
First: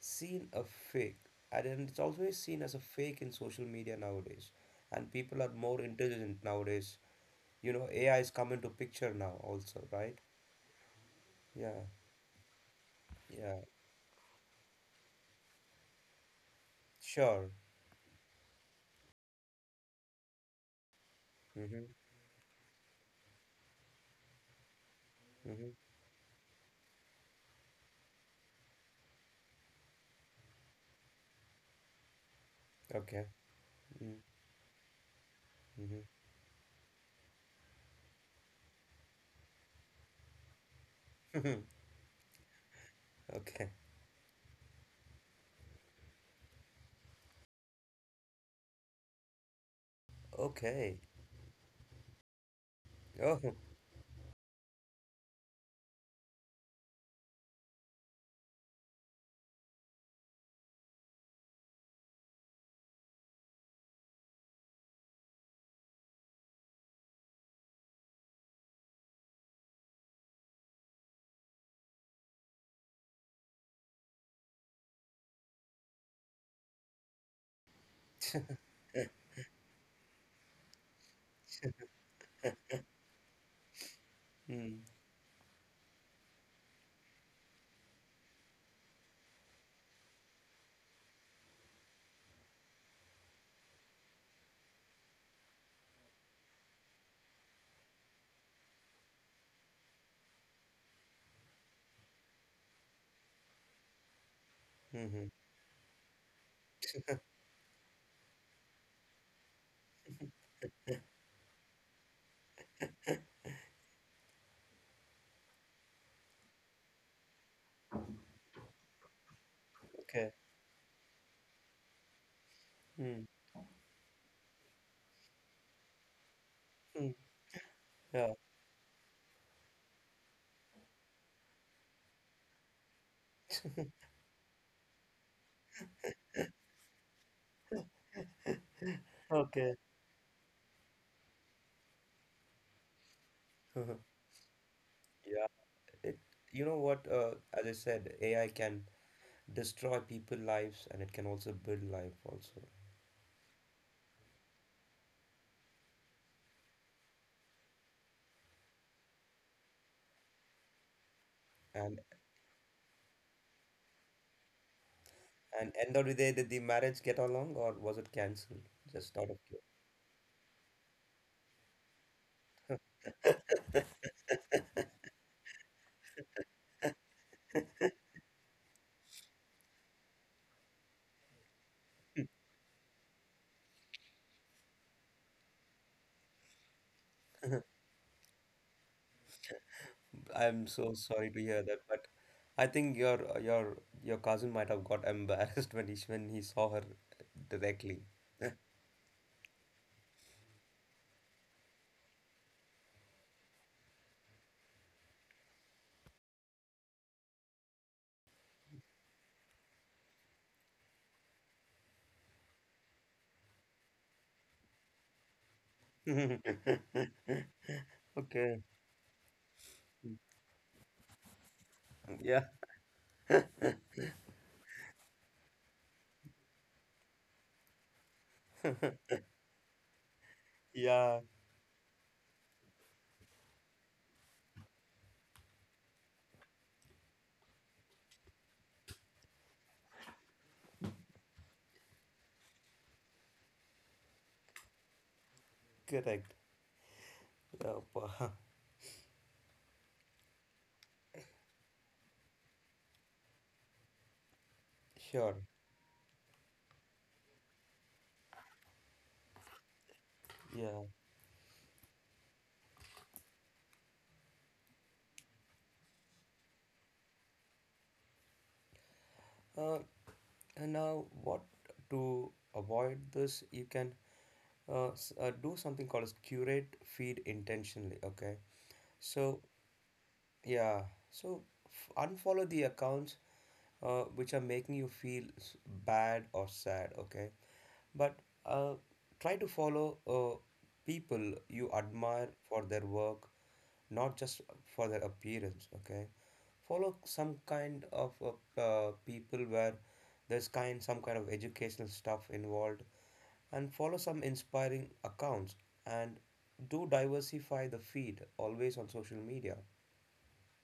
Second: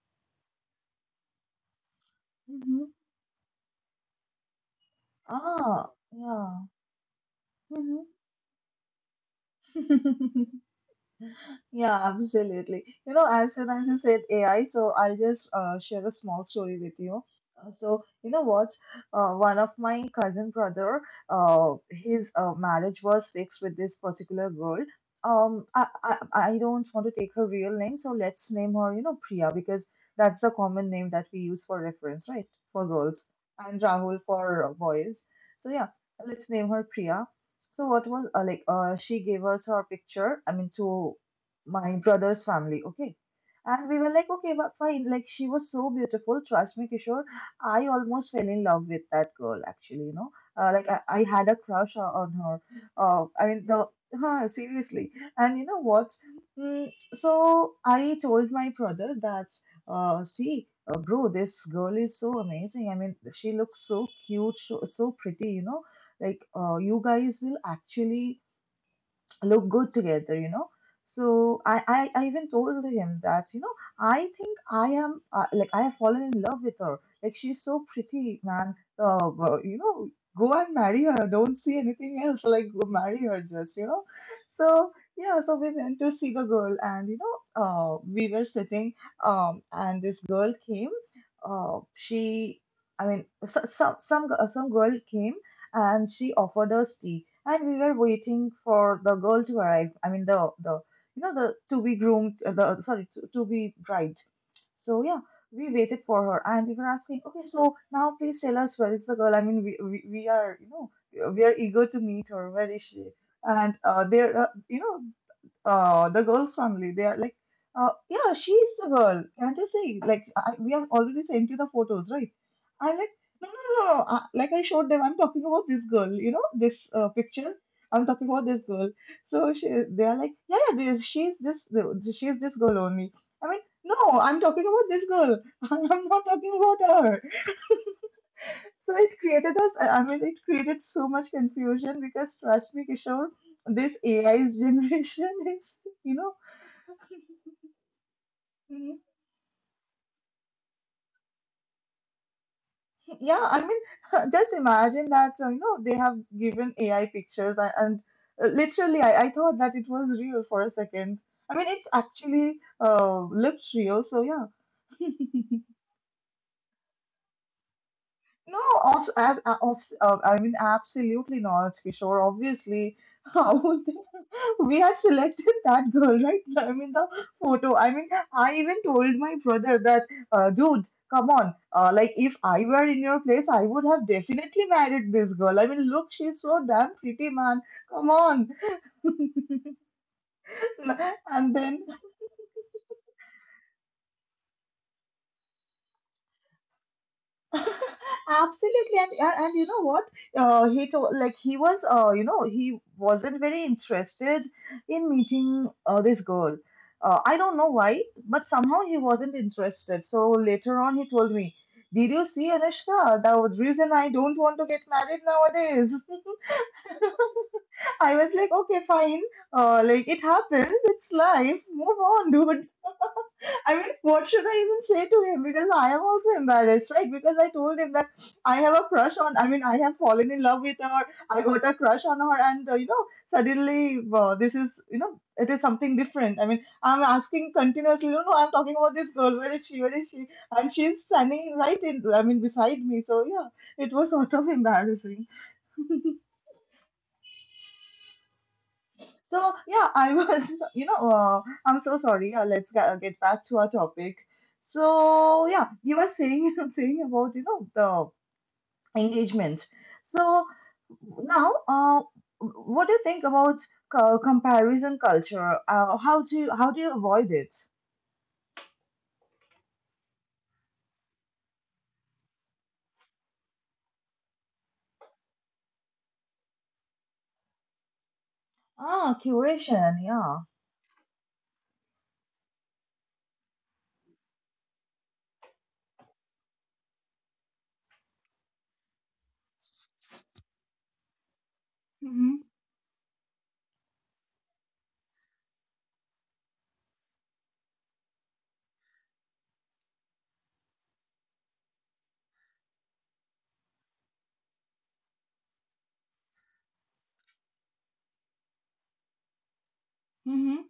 [SPEAKER 2] seen a fake, and it's always seen as a
[SPEAKER 1] Hmm.
[SPEAKER 2] fake in social media nowadays, and people are more
[SPEAKER 1] Ah,
[SPEAKER 2] intelligent
[SPEAKER 1] yeah.
[SPEAKER 2] nowadays. You know AI is coming to picture now also, right?
[SPEAKER 1] Mm-hmm.
[SPEAKER 2] Yeah.
[SPEAKER 1] Yeah, absolutely. You know, as
[SPEAKER 2] Yeah.
[SPEAKER 1] soon as you said AI, so I'll just share a small story with you.
[SPEAKER 2] Sure.
[SPEAKER 1] So, you know what? One of my cousin brother,
[SPEAKER 2] Mm-hmm.
[SPEAKER 1] his marriage was fixed with this particular girl. Um,
[SPEAKER 2] Mm-hmm.
[SPEAKER 1] I, I I don't want to take her real name, so let's name her, you know, Priya, because that's the common name that we use for reference, right? For girls,
[SPEAKER 2] Okay.
[SPEAKER 1] and Rahul for boys. So yeah,
[SPEAKER 2] Mm-hmm.
[SPEAKER 1] let's name her Priya. So what was like? She gave us her picture. I mean, to my brother's family, okay?
[SPEAKER 2] Okay.
[SPEAKER 1] And we were like, okay, but fine. Like, she was so beautiful. Trust me, Kishore. I almost fell in love with that girl, actually, you know? Like,
[SPEAKER 2] Okay.
[SPEAKER 1] I had a crush on her.
[SPEAKER 2] Oh.
[SPEAKER 1] I mean, huh, seriously. And you know what? Mm, so I told my brother that, see, bro, this girl is so amazing. I mean, she looks so cute, so pretty, you know? Like, you guys will actually look good together, you know. So I even told him that, you know, I think I am like I have fallen in love with her. Like she's so pretty, man. Well, you know, go and marry her. Don't see anything else. Like go marry her, just you know.
[SPEAKER 2] Mm.
[SPEAKER 1] So yeah, so we went to see the girl, and you know, we were sitting, and this girl came. She, I mean, so, so, some girl came and she offered us tea. And we were waiting for the girl to arrive. I mean, the you know the to be groomed, the sorry to be bride. So yeah,
[SPEAKER 2] Mm-hmm.
[SPEAKER 1] we waited for her, and we were asking, okay, so now please tell us, where is the girl? I mean, we are, we are eager to meet her. Where is she? And you know, the girl's family. They are like, yeah, she's the girl. Can't you see? Like,
[SPEAKER 2] Okay.
[SPEAKER 1] we have already sent you the photos, right? I'm like,
[SPEAKER 2] Mm.
[SPEAKER 1] no, no, no. no. I, like I showed them, I'm talking about this girl. You know, this
[SPEAKER 2] Mm.
[SPEAKER 1] picture. I'm talking
[SPEAKER 2] Yeah.
[SPEAKER 1] about this girl. So they are like, yeah, yeah, she's she's this girl only. I mean, no, I'm talking about this girl. I'm not talking about her. So it created us.
[SPEAKER 2] Okay.
[SPEAKER 1] I mean, it created so much confusion because trust me, Kishore,
[SPEAKER 2] Yeah.
[SPEAKER 1] this AI's generation is, you
[SPEAKER 2] it
[SPEAKER 1] know.
[SPEAKER 2] You know what, as I said, AI can destroy people lives, and it can also build life also.
[SPEAKER 1] Yeah, I mean, just imagine that, you know, they have given AI pictures, and literally I thought that it was real for a second. I mean, it
[SPEAKER 2] and
[SPEAKER 1] actually looked real. So yeah,
[SPEAKER 2] And end of the day, did the marriage get along or was it
[SPEAKER 1] no,
[SPEAKER 2] cancelled?
[SPEAKER 1] of,
[SPEAKER 2] Just out of
[SPEAKER 1] ab, of, I mean, absolutely not, Kishore. Obviously, how would we had selected that girl, right? I mean, the photo. I mean, I even told my brother that, dude, come on. Like, if I were in your place, I would have definitely married this girl. I mean, look, she's so damn pretty, man. Come on.
[SPEAKER 2] curiosity. I'm so sorry to
[SPEAKER 1] And
[SPEAKER 2] hear that,
[SPEAKER 1] then
[SPEAKER 2] but I think your cousin might have got embarrassed when he saw her directly.
[SPEAKER 1] absolutely, and you know what? He told like he was you know he wasn't very interested in meeting this girl. I don't know why, but somehow he wasn't interested. So later on, he told me, "Did you see Anushka? The reason I don't want to get married nowadays." I was like,
[SPEAKER 2] Okay.
[SPEAKER 1] "Okay, fine. Like it happens. It's life. Move on,
[SPEAKER 2] Yeah.
[SPEAKER 1] dude." I mean, what should I even say to him? Because I am also embarrassed, right? Because I told him that I have a crush on, I mean, I have fallen in love with her,
[SPEAKER 2] Yeah.
[SPEAKER 1] I got a crush on her, and, you know, suddenly this is, you know, it is something different. I mean, I'm asking continuously, you know, I'm talking about this girl, where is she, where is she? And she's standing right in, I mean, beside me. So, yeah, it was sort of embarrassing.
[SPEAKER 2] Correct. Yeah.
[SPEAKER 1] So yeah, I was, you know, I'm so sorry. Let's get back to our topic. So
[SPEAKER 2] Sure.
[SPEAKER 1] yeah, you were saying saying about you know the engagement. So
[SPEAKER 2] Yeah.
[SPEAKER 1] now, what do you think about comparison culture? How do you avoid it?
[SPEAKER 2] Uh, and now, what to avoid this, you can do something called as curate feed intentionally. Okay,
[SPEAKER 1] Ah,
[SPEAKER 2] so
[SPEAKER 1] curation. Yeah.
[SPEAKER 2] yeah, so unfollow the accounts which are making you feel bad or sad. Okay, but uh, try to follow people you admire
[SPEAKER 1] Mm-hmm.
[SPEAKER 2] for their work, not just for their appearance. Okay, follow some kind of people where there's kind some kind of educational stuff involved, and follow some inspiring accounts, and do diversify the feed always on social media.
[SPEAKER 1] Mm-hmm.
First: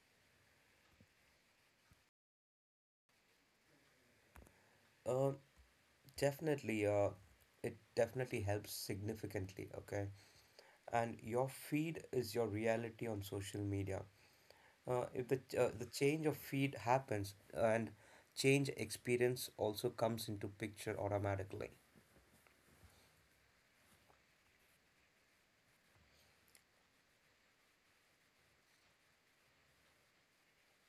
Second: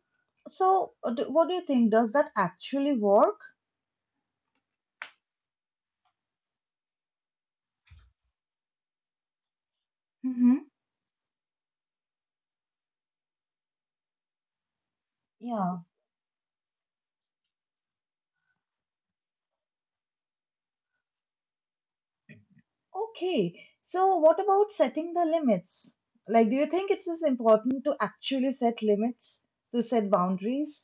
[SPEAKER 1] So what do you think? Does that actually work?
[SPEAKER 2] Um definitely uh, it definitely helps significantly, okay.
[SPEAKER 1] Mm-hmm.
[SPEAKER 2] And your feed is your reality on social media. If the uh,
[SPEAKER 1] Yeah.
[SPEAKER 2] the change of feed happens, and change experience also comes into picture automatically.
[SPEAKER 1] Okay, so what about setting the limits? Like, do you think it is important to actually set limits, to set boundaries?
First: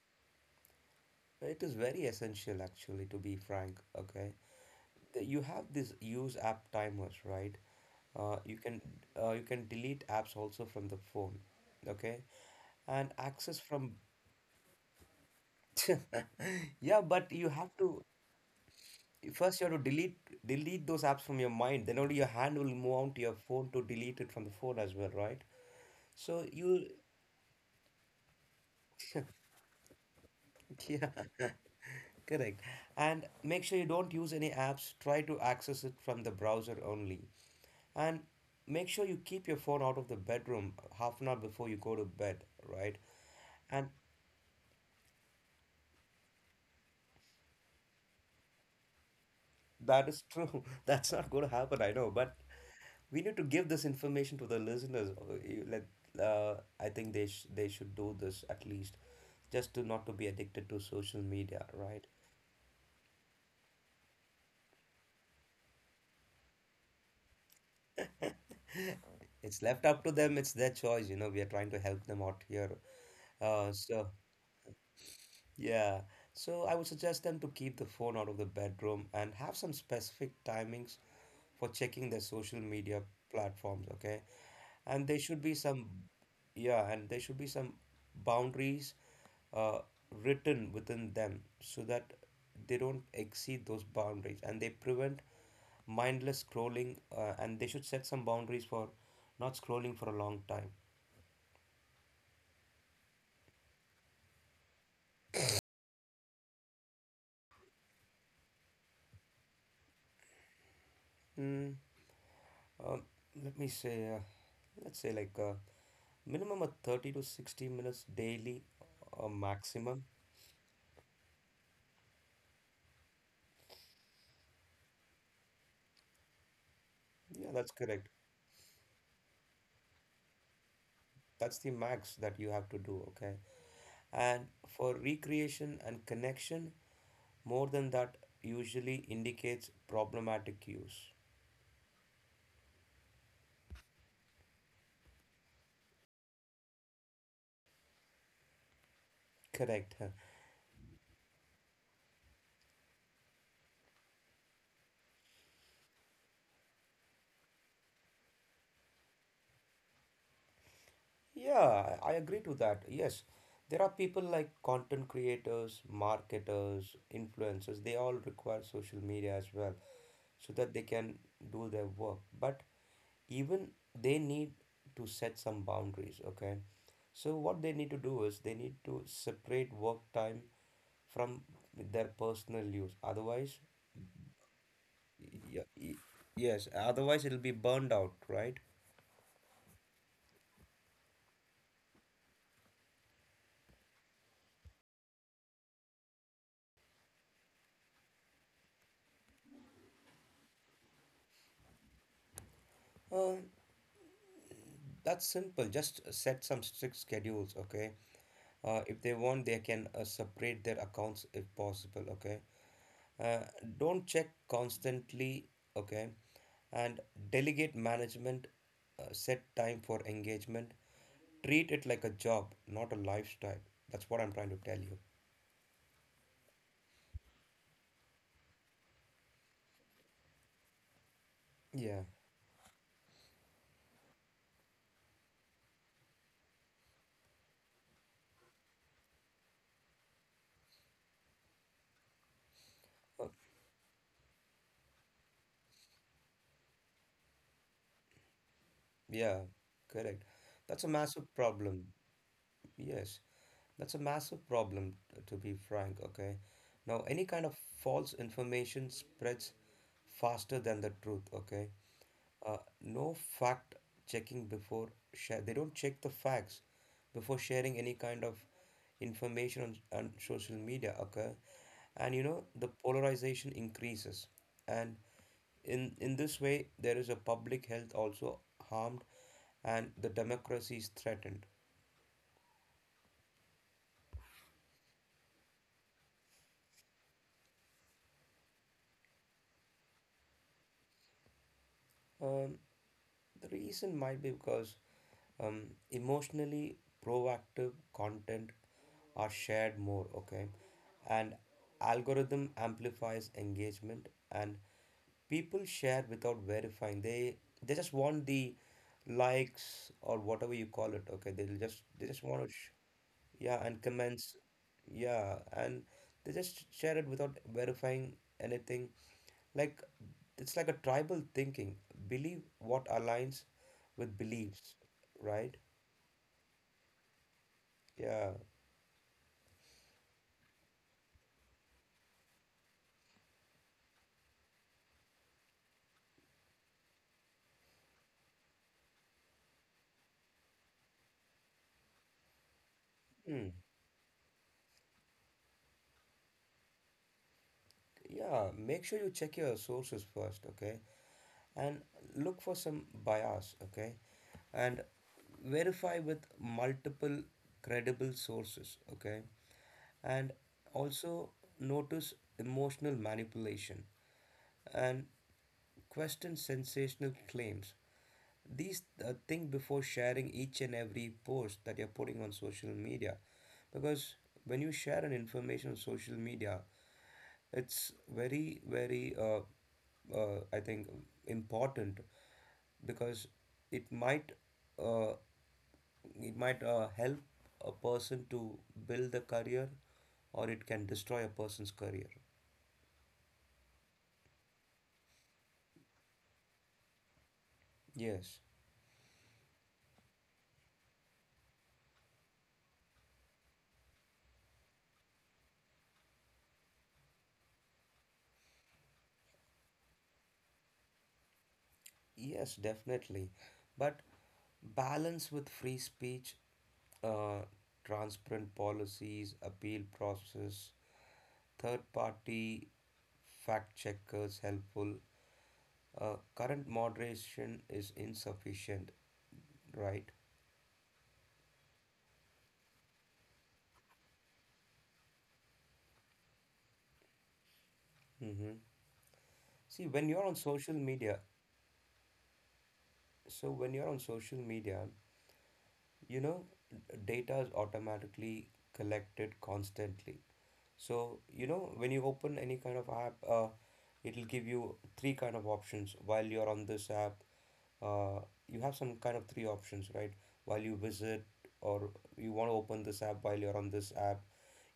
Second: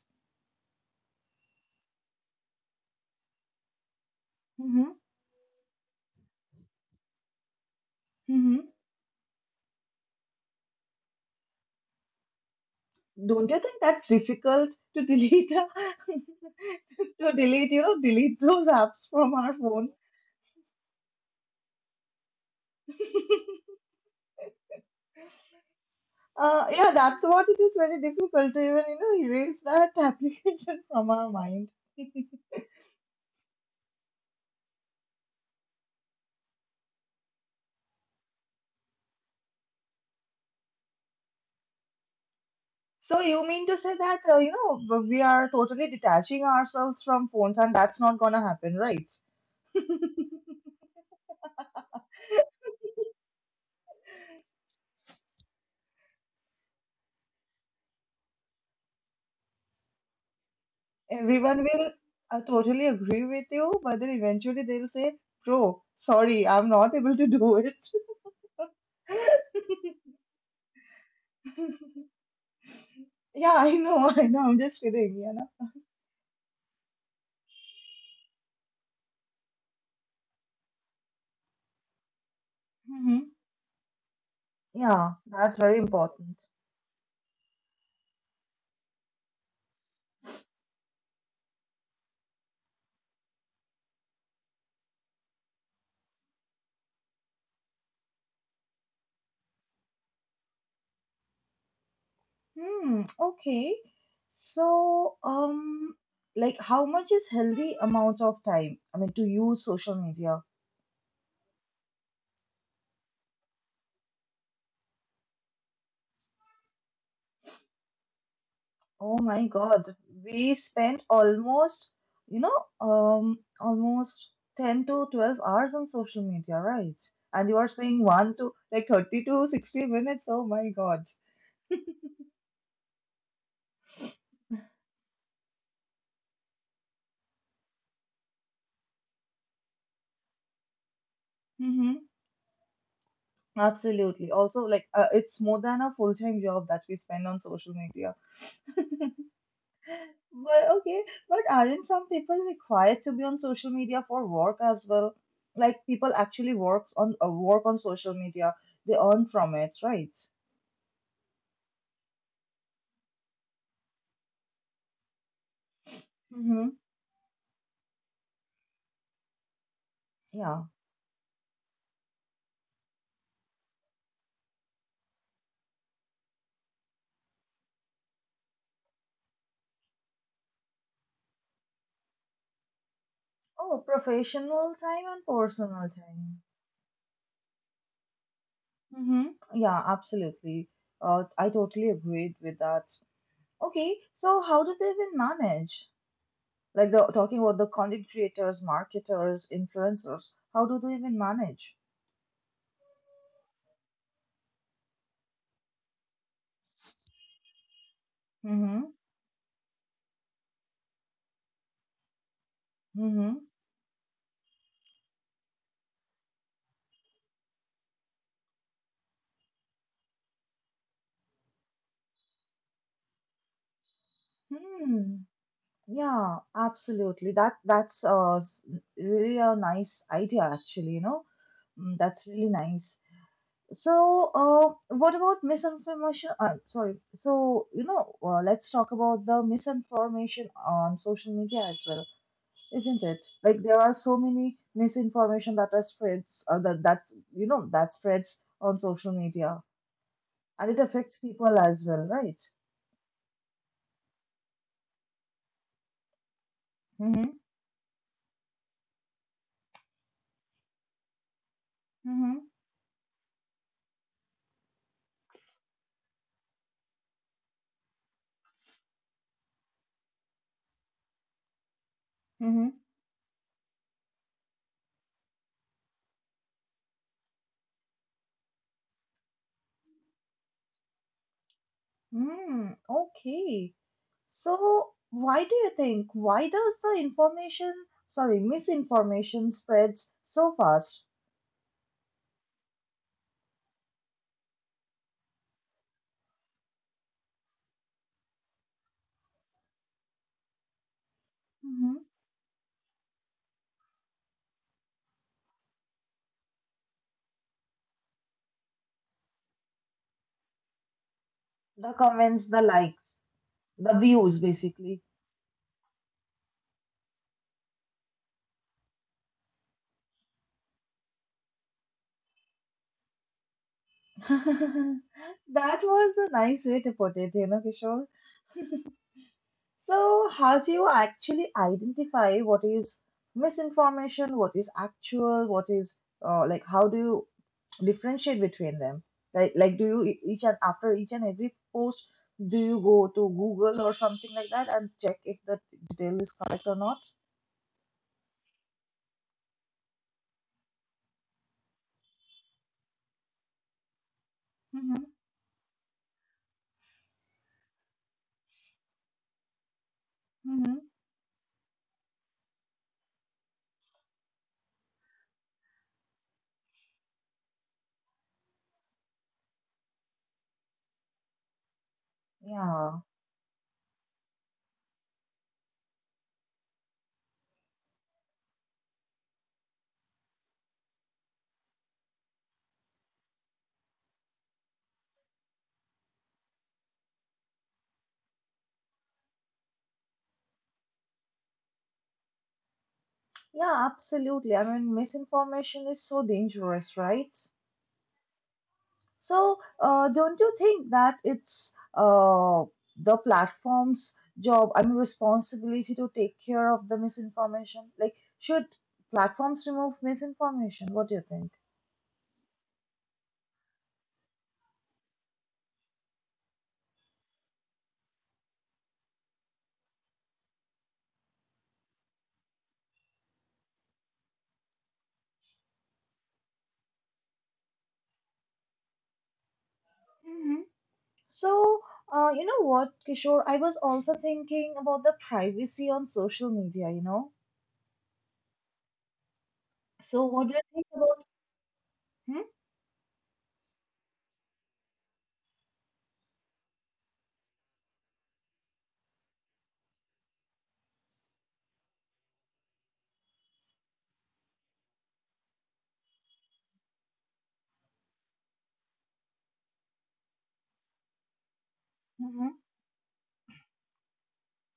[SPEAKER 2] It is very essential, actually, to be frank. Okay,
[SPEAKER 1] Mm-hmm.
[SPEAKER 2] You have this use app timers, right? You
[SPEAKER 1] Mm-hmm.
[SPEAKER 2] can delete apps also from the phone. Okay, and
[SPEAKER 1] Don't
[SPEAKER 2] access
[SPEAKER 1] you think
[SPEAKER 2] from.
[SPEAKER 1] that's difficult to delete,
[SPEAKER 2] Yeah, but you have
[SPEAKER 1] you know,
[SPEAKER 2] to
[SPEAKER 1] delete those apps from our
[SPEAKER 2] first, you have
[SPEAKER 1] phone?
[SPEAKER 2] to delete those apps from your mind. Then only your hand will move on to your phone to delete it from the phone as well, right? So you
[SPEAKER 1] Yeah, that's what it is very difficult to even, you know, erase that application from
[SPEAKER 2] Yeah,
[SPEAKER 1] our mind.
[SPEAKER 2] correct. And make sure you don't use any apps. Try to access it from the browser only. And make sure you keep your phone out of the bedroom half an hour before you go to bed, right?
[SPEAKER 1] So you mean to
[SPEAKER 2] And
[SPEAKER 1] say that, you know, we are totally detaching ourselves from phones and that's not gonna happen, right?
[SPEAKER 2] that is true. That's not going to happen, I know. But we need to give this information to the listeners. Like, uh, I think they should do this at least, just to not to be addicted to social
[SPEAKER 1] Everyone
[SPEAKER 2] media,
[SPEAKER 1] will
[SPEAKER 2] right?
[SPEAKER 1] totally agree with you, but then eventually they'll say, bro, sorry, I'm not able to do it.
[SPEAKER 2] It's left up to them. It's their choice. We are trying to help them out here.
[SPEAKER 1] Yeah, I
[SPEAKER 2] So
[SPEAKER 1] know, I know. I'm just kidding, you know.
[SPEAKER 2] yeah, so I would suggest them to keep the phone out of the bedroom and have some specific timings for checking their social media
[SPEAKER 1] Hmm.
[SPEAKER 2] platforms. Okay, and
[SPEAKER 1] Yeah,
[SPEAKER 2] there should be
[SPEAKER 1] that's very
[SPEAKER 2] some,
[SPEAKER 1] important.
[SPEAKER 2] yeah, and there should be some boundaries uh, written within them so that they don't exceed those boundaries, and they prevent mindless scrolling, and they should set some boundaries for not scrolling for a long time.
[SPEAKER 1] Hmm. Okay. So, like, how much is healthy amount of time? I mean, to use social media?
[SPEAKER 2] Mm, uh, Let me say, let's say like minimum of 30 to 60 minutes daily,
[SPEAKER 1] Oh my God,
[SPEAKER 2] maximum.
[SPEAKER 1] we spent almost, almost 10 to 12 hours on social media, right? And
[SPEAKER 2] Yeah,
[SPEAKER 1] you are
[SPEAKER 2] that's
[SPEAKER 1] saying
[SPEAKER 2] correct.
[SPEAKER 1] one to like 30 to 60 minutes. Oh my God.
[SPEAKER 2] That's the max that you have to do, okay? And for recreation and connection, more than that usually indicates problematic use.
[SPEAKER 1] Hmm. Absolutely. Also, like it's more than a full-time job that we spend on social media.
[SPEAKER 2] Correct.
[SPEAKER 1] But okay, but aren't some people required to be on social media for work as well? Like people actually works on work on social media. They earn from it, right?
[SPEAKER 2] Yeah, I agree to that. Yes, there are people like content creators,
[SPEAKER 1] Mm-hmm.
[SPEAKER 2] marketers, influencers, they all require social media as well so
[SPEAKER 1] Yeah.
[SPEAKER 2] that they can do their work. But even they need to set some boundaries, okay? So, what they need to do is they need to separate work time from their personal use. Otherwise,
[SPEAKER 1] Oh, professional time and
[SPEAKER 2] yeah,
[SPEAKER 1] personal
[SPEAKER 2] y-
[SPEAKER 1] time.
[SPEAKER 2] yes, otherwise it'll be burned out, right?
[SPEAKER 1] Mm-hmm. Yeah, absolutely. I totally agreed with that. Okay, so how do they even manage? Like the talking about the content creators, marketers, influencers, how do they even manage?
[SPEAKER 2] Uh, that's simple. Just set some strict schedules, okay?
[SPEAKER 1] Mm-hmm.
[SPEAKER 2] If they want they can separate their accounts if possible, okay. uh,
[SPEAKER 1] Mm-hmm.
[SPEAKER 2] don't check constantly, okay, and delegate management. Set time for engagement. Treat it like a job, not a lifestyle. That's what I'm trying to tell you.
[SPEAKER 1] Hmm. Yeah, absolutely. That's really a nice idea, actually, you know. Mm,
[SPEAKER 2] Yeah.
[SPEAKER 1] that's really nice. So, what about misinformation? Sorry. So, you know, let's talk about the misinformation on social media as well, isn't it?
[SPEAKER 2] Uh,
[SPEAKER 1] Like there are so many misinformation that are spreads that that you know that spreads on social
[SPEAKER 2] Yeah,
[SPEAKER 1] media,
[SPEAKER 2] correct.
[SPEAKER 1] and it
[SPEAKER 2] That's a
[SPEAKER 1] affects
[SPEAKER 2] massive
[SPEAKER 1] people as
[SPEAKER 2] problem.
[SPEAKER 1] well, right?
[SPEAKER 2] Yes, that's a massive problem, to be frank, okay? Now,
[SPEAKER 1] Mm-hmm.
[SPEAKER 2] any kind of false information spreads faster than the truth, okay?
[SPEAKER 1] Mm-hmm.
[SPEAKER 2] No fact checking before share. They don't check the facts before sharing any kind of information on social media, okay? And you know, the
[SPEAKER 1] Mm-hmm.
[SPEAKER 2] polarization increases. And in this way, there is a public health also harmed and the democracy is threatened.
[SPEAKER 1] Mm, okay. So, why do you think? Why does the information, sorry, misinformation spreads so fast?
[SPEAKER 2] Um, the reason might be because um, emotionally proactive content are shared more, okay? And
[SPEAKER 1] Mm-hmm.
[SPEAKER 2] algorithm amplifies engagement and people share without verifying. They just want the likes or whatever you call it, okay? They'll just
[SPEAKER 1] the
[SPEAKER 2] they just
[SPEAKER 1] comments,
[SPEAKER 2] want to.
[SPEAKER 1] the likes,
[SPEAKER 2] Yeah, and
[SPEAKER 1] the
[SPEAKER 2] comments.
[SPEAKER 1] views, basically.
[SPEAKER 2] Yeah, and they just share it without verifying anything, like it's like a tribal thinking. Believe what aligns with beliefs. Right.
[SPEAKER 1] That was a nice way to put it, you know, Kishore.
[SPEAKER 2] Yeah.
[SPEAKER 1] So, how do you actually identify what is misinformation, what is actual, what is how do you differentiate between them? Like, do you each and after each and every post, do you go to
[SPEAKER 2] Hmm.
[SPEAKER 1] Google or something like that and check if the detail is correct or not?
[SPEAKER 2] Yeah, make sure you check your sources first, okay, and look for some bias, okay, and
[SPEAKER 1] Mm-hmm.
[SPEAKER 2] verify with multiple credible sources, okay, and
[SPEAKER 1] Mm-hmm.
[SPEAKER 2] also notice emotional manipulation and question sensational claims. These Think before sharing each and every post that you're putting on social
[SPEAKER 1] Yeah.
[SPEAKER 2] media, because when you share an information on social media, it's very, very, I think, important, because it might uh, it might help a person to build the career, or it can destroy a person's career.
[SPEAKER 1] Yeah, absolutely. I mean, misinformation is so dangerous, right?
[SPEAKER 2] Yes,
[SPEAKER 1] So, don't you think that it's the platform's job, I mean, responsibility to take care of the misinformation? Like, should platforms remove misinformation? What do you think?
[SPEAKER 2] yes, definitely. But balance with free speech, uh, transparent policies, appeal process, third party fact checkers helpful. Current moderation is insufficient, right?
[SPEAKER 1] Hmm So, you know what, Kishore? I was also thinking about the privacy on social media, you know?
[SPEAKER 2] Mm-hmm. See, when you're
[SPEAKER 1] So,
[SPEAKER 2] on
[SPEAKER 1] what do you
[SPEAKER 2] social
[SPEAKER 1] think
[SPEAKER 2] media,
[SPEAKER 1] about? Hmm
[SPEAKER 2] so when you're on social media, you know, data is automatically collected constantly. So you know, when you open any kind of app, it'll give you three kind of options while you're on this app. uh, you have some kind of three options, right, while you visit or you want to
[SPEAKER 1] hmm
[SPEAKER 2] open this app while you're on this app.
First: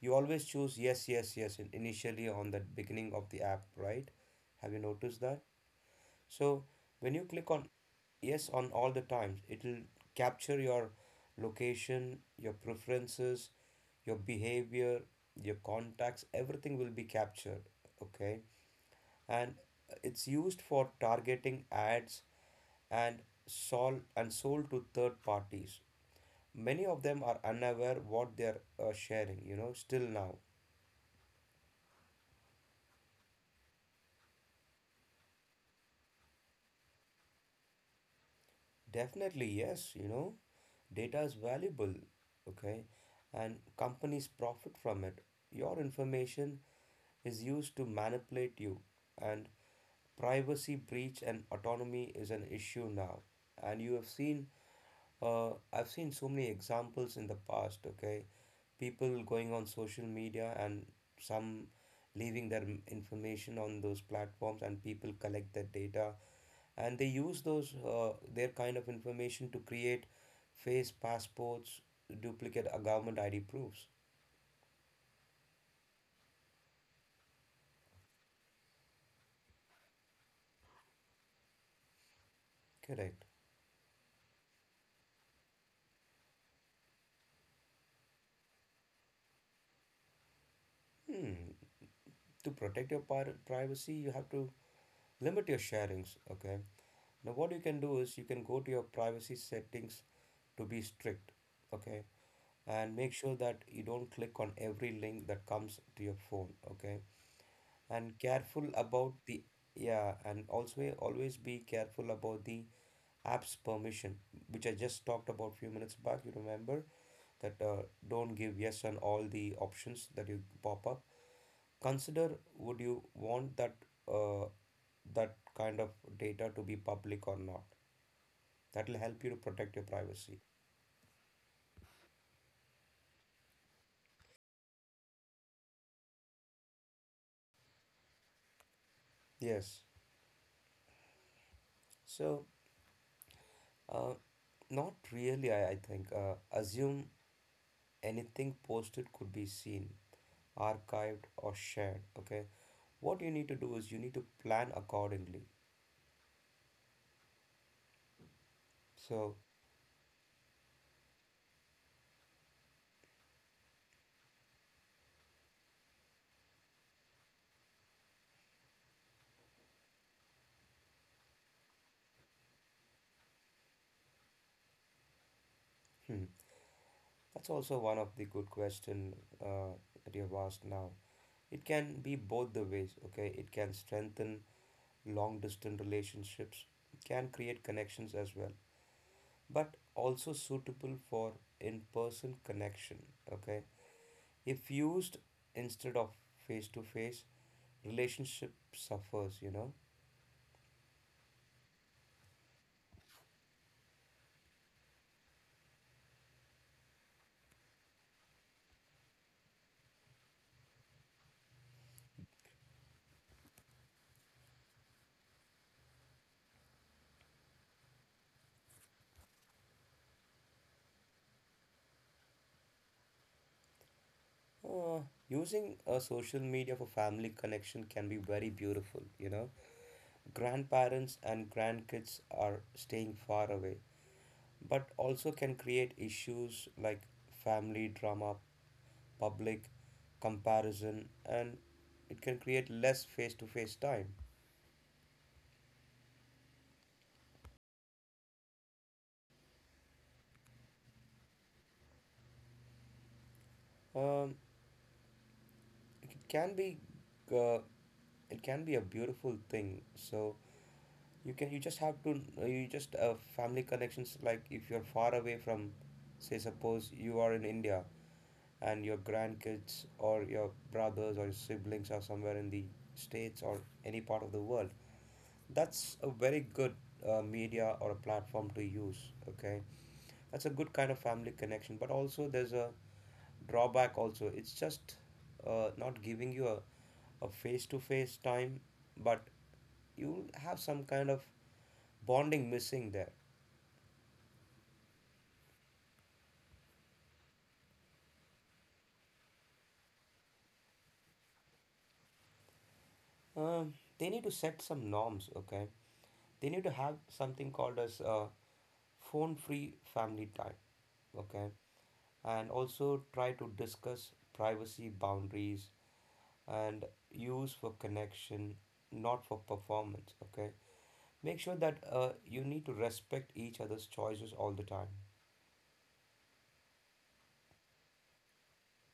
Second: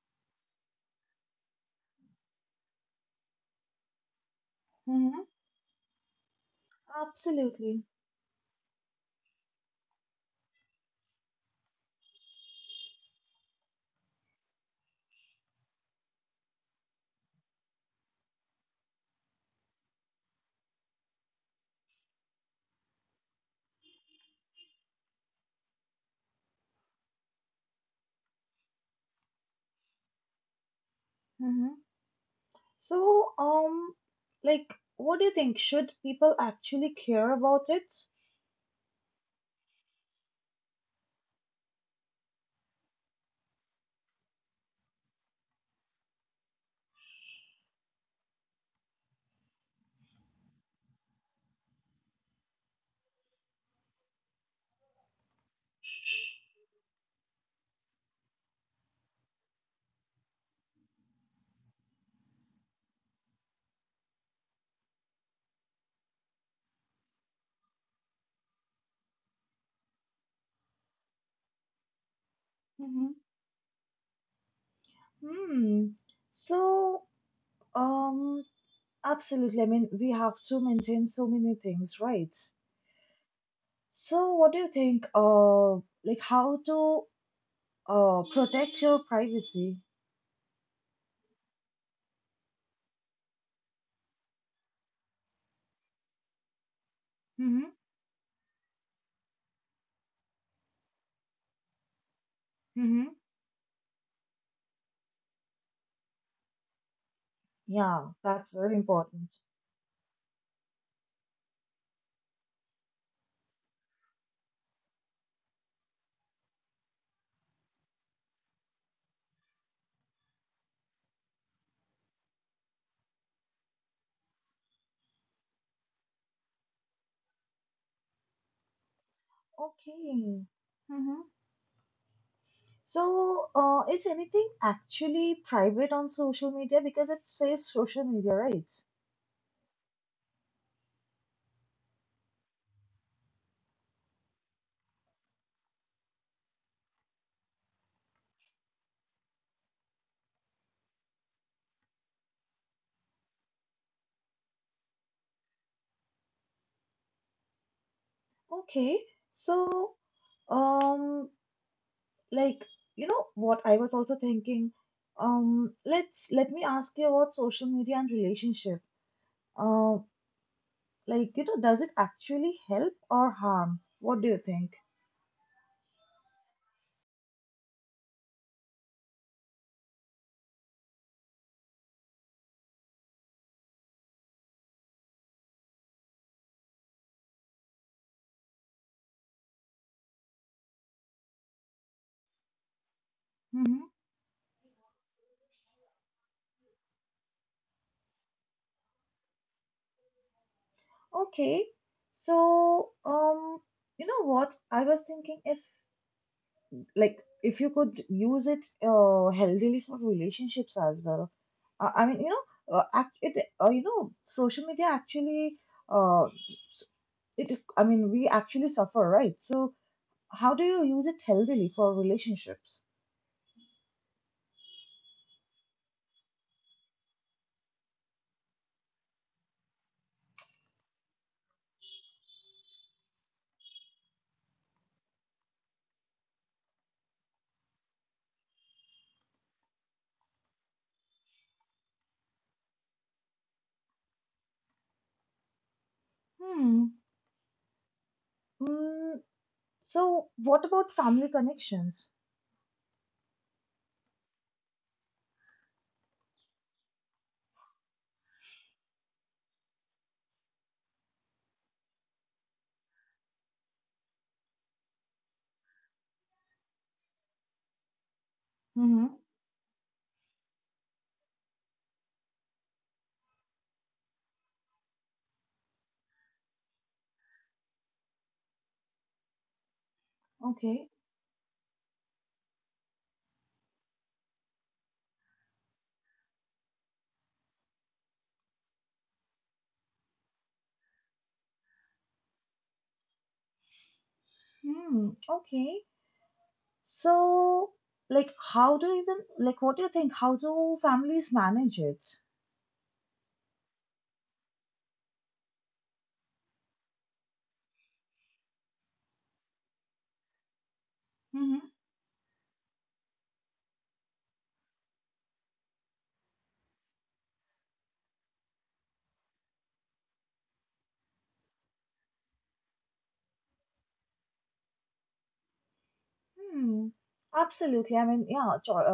[SPEAKER 2] You always choose yes, yes, yes, initially on the beginning of the app, right? Have you noticed
[SPEAKER 1] hmm
[SPEAKER 2] that? So when you click on
[SPEAKER 1] Absolutely.
[SPEAKER 2] yes on all the times, it'll capture your location, your preferences, your behavior, your contacts, everything will be captured. Okay. And it's used for targeting ads and sold to third parties. Many of them are unaware what they're sharing, you know, still now.
[SPEAKER 1] Mm-hmm. So, like, what do you think? Should people actually care about it?
[SPEAKER 2] Definitely, yes, you know, data is valuable, okay, and companies profit from it. Your information is used to manipulate you, and privacy breach and autonomy is an issue now. And you have seen, I've seen so many examples in the past, okay, people going on social media and some leaving their information on those platforms, and people collect that data and they use those their kind of information to create fake passports, duplicate
[SPEAKER 1] Hmm
[SPEAKER 2] government ID proofs.
[SPEAKER 1] Hmm. So, um, absolutely. I mean, we have to maintain so many things, right?
[SPEAKER 2] Correct.
[SPEAKER 1] So, what do you think? Like, how to protect your privacy?
[SPEAKER 2] Hmm. To protect your privacy, you have to limit your sharings. Okay. Now, what you
[SPEAKER 1] Mm-hmm.
[SPEAKER 2] can do is you can go to your privacy settings to be strict. Okay. And
[SPEAKER 1] Mm-hmm.
[SPEAKER 2] make sure that you don't click on every link that comes to your phone. Okay.
[SPEAKER 1] Yeah,
[SPEAKER 2] And
[SPEAKER 1] that's
[SPEAKER 2] careful
[SPEAKER 1] very
[SPEAKER 2] about
[SPEAKER 1] important.
[SPEAKER 2] the yeah, and also always be careful about the apps permission, which I just talked about a few minutes back. You remember that, don't give yes on all the options that you pop up. Consider, would you want that uh, that kind of data to be public or not. That will help you to protect your privacy.
[SPEAKER 1] Okay. Mm-hmm. So, is anything actually private on social media? Because it says social media, right?
[SPEAKER 2] Yes. So, uh, not really. I think, assume anything posted could be seen, archived, or shared. Okay. What you need to do is you need to plan accordingly.
[SPEAKER 1] Okay,
[SPEAKER 2] So,
[SPEAKER 1] so um, like you know what I was also thinking. Let me ask you about social media and relationship. Uh, like you know, does it actually help or harm? What do you think?
[SPEAKER 2] hmm. That's also one of the good question uh, that you have asked now. It can be both the ways, okay? It can strengthen long distance relationships, can create connections as well, but also suitable for in-person connection, okay?
[SPEAKER 1] Mm-hmm.
[SPEAKER 2] If used instead of face-to-face, relationship suffers, you know?
[SPEAKER 1] Okay, so you know what I was thinking if if you could use it healthily for relationships as well. I mean, you know, act it you know, social media actually uh it, I mean, we actually suffer, right? So, how do you use it healthily for relationships?
[SPEAKER 2] Uh, Using a social media for family connection can be very beautiful, you know. Grandparents and grandkids are staying far away, but also can create issues like family drama, public comparison, and it can create less face-to-face time.
[SPEAKER 1] Hmm. Mm, so, what about family connections?
[SPEAKER 2] Um, it can be, uh, it can be a beautiful thing. So you can you just have to you just family connections, like if you're far away from, say suppose you are in India and your
[SPEAKER 1] Mm-hmm.
[SPEAKER 2] grandkids or your brothers or your siblings are somewhere in the states or any part of the world. That's a very good media or a platform to use. Okay, that's a good
[SPEAKER 1] Okay.
[SPEAKER 2] kind of family connection. But also, there's a drawback. Also, it's just not giving you a face to face time, but you'll have some kind of bonding missing there.
[SPEAKER 1] Hmm. Okay. So, like, how do even, like, what do you think? How do families manage it?
[SPEAKER 2] They need to set some norms. Okay, they need to have something called as phone free family time. Okay, and also try to discuss privacy boundaries and use for connection, not for performance. Okay, make sure that, you need to respect each other's choices all the time.
[SPEAKER 1] Hmm. Absolutely. I mean, yeah, cho-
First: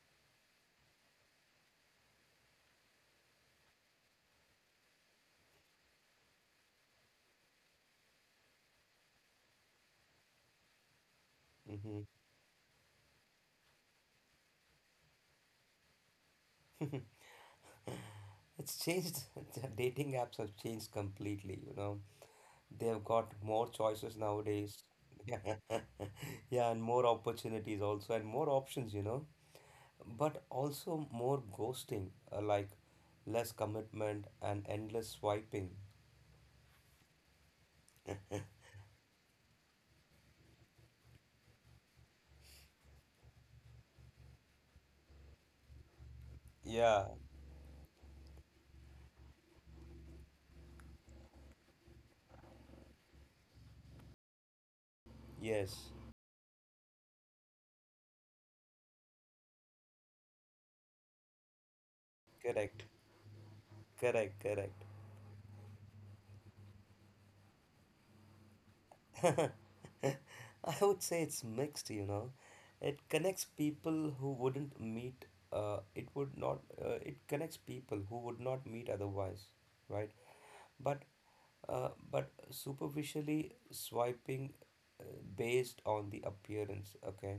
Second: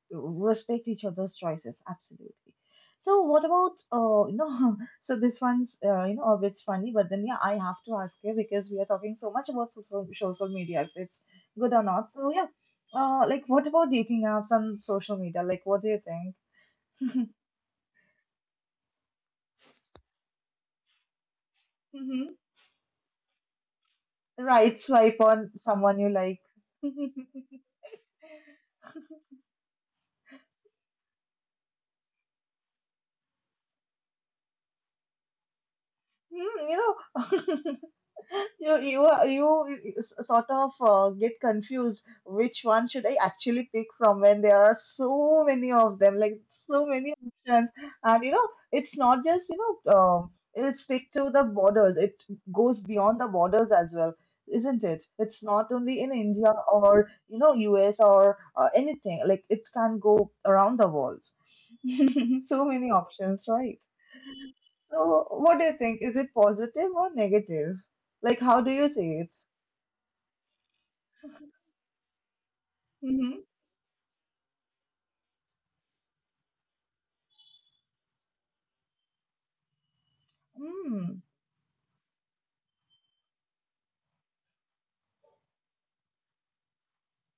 [SPEAKER 1] uh, respect each other's choices. Absolutely. So, what about, so this one's, a bit funny, but then, yeah, I have to ask you because we are talking so much about social media, if it's good or
[SPEAKER 2] Hmm.
[SPEAKER 1] not. So, yeah, like, what about dating apps and social media? Like, what do you think?
[SPEAKER 2] It's changed. The dating apps have changed completely. You know,
[SPEAKER 1] Mm-hmm.
[SPEAKER 2] they've got more choices nowadays.
[SPEAKER 1] Right, swipe on
[SPEAKER 2] Yeah,
[SPEAKER 1] someone you like.
[SPEAKER 2] yeah, and more opportunities also, and more options. You know, but also more ghosting, like less commitment and endless swiping.
[SPEAKER 1] Hmm, you know. You sort of get confused which one should I actually pick from when there are so many of them, like so
[SPEAKER 2] Yeah.
[SPEAKER 1] many options, and you know it's not just it stick to the borders; it goes beyond the borders as well, isn't it? It's not
[SPEAKER 2] Yes.
[SPEAKER 1] only in India or you know US or anything; like it can go around the world. So
[SPEAKER 2] Correct.
[SPEAKER 1] many options, right?
[SPEAKER 2] Correct. Correct.
[SPEAKER 1] So what do you think? Is it positive or negative? Like how do you see it?
[SPEAKER 2] I would say it's mixed, you know. It
[SPEAKER 1] Mhm,
[SPEAKER 2] connects people who wouldn't meet, it connects people who would not meet otherwise, right? But
[SPEAKER 1] mm,
[SPEAKER 2] but superficially swiping uh, based on the appearance, okay,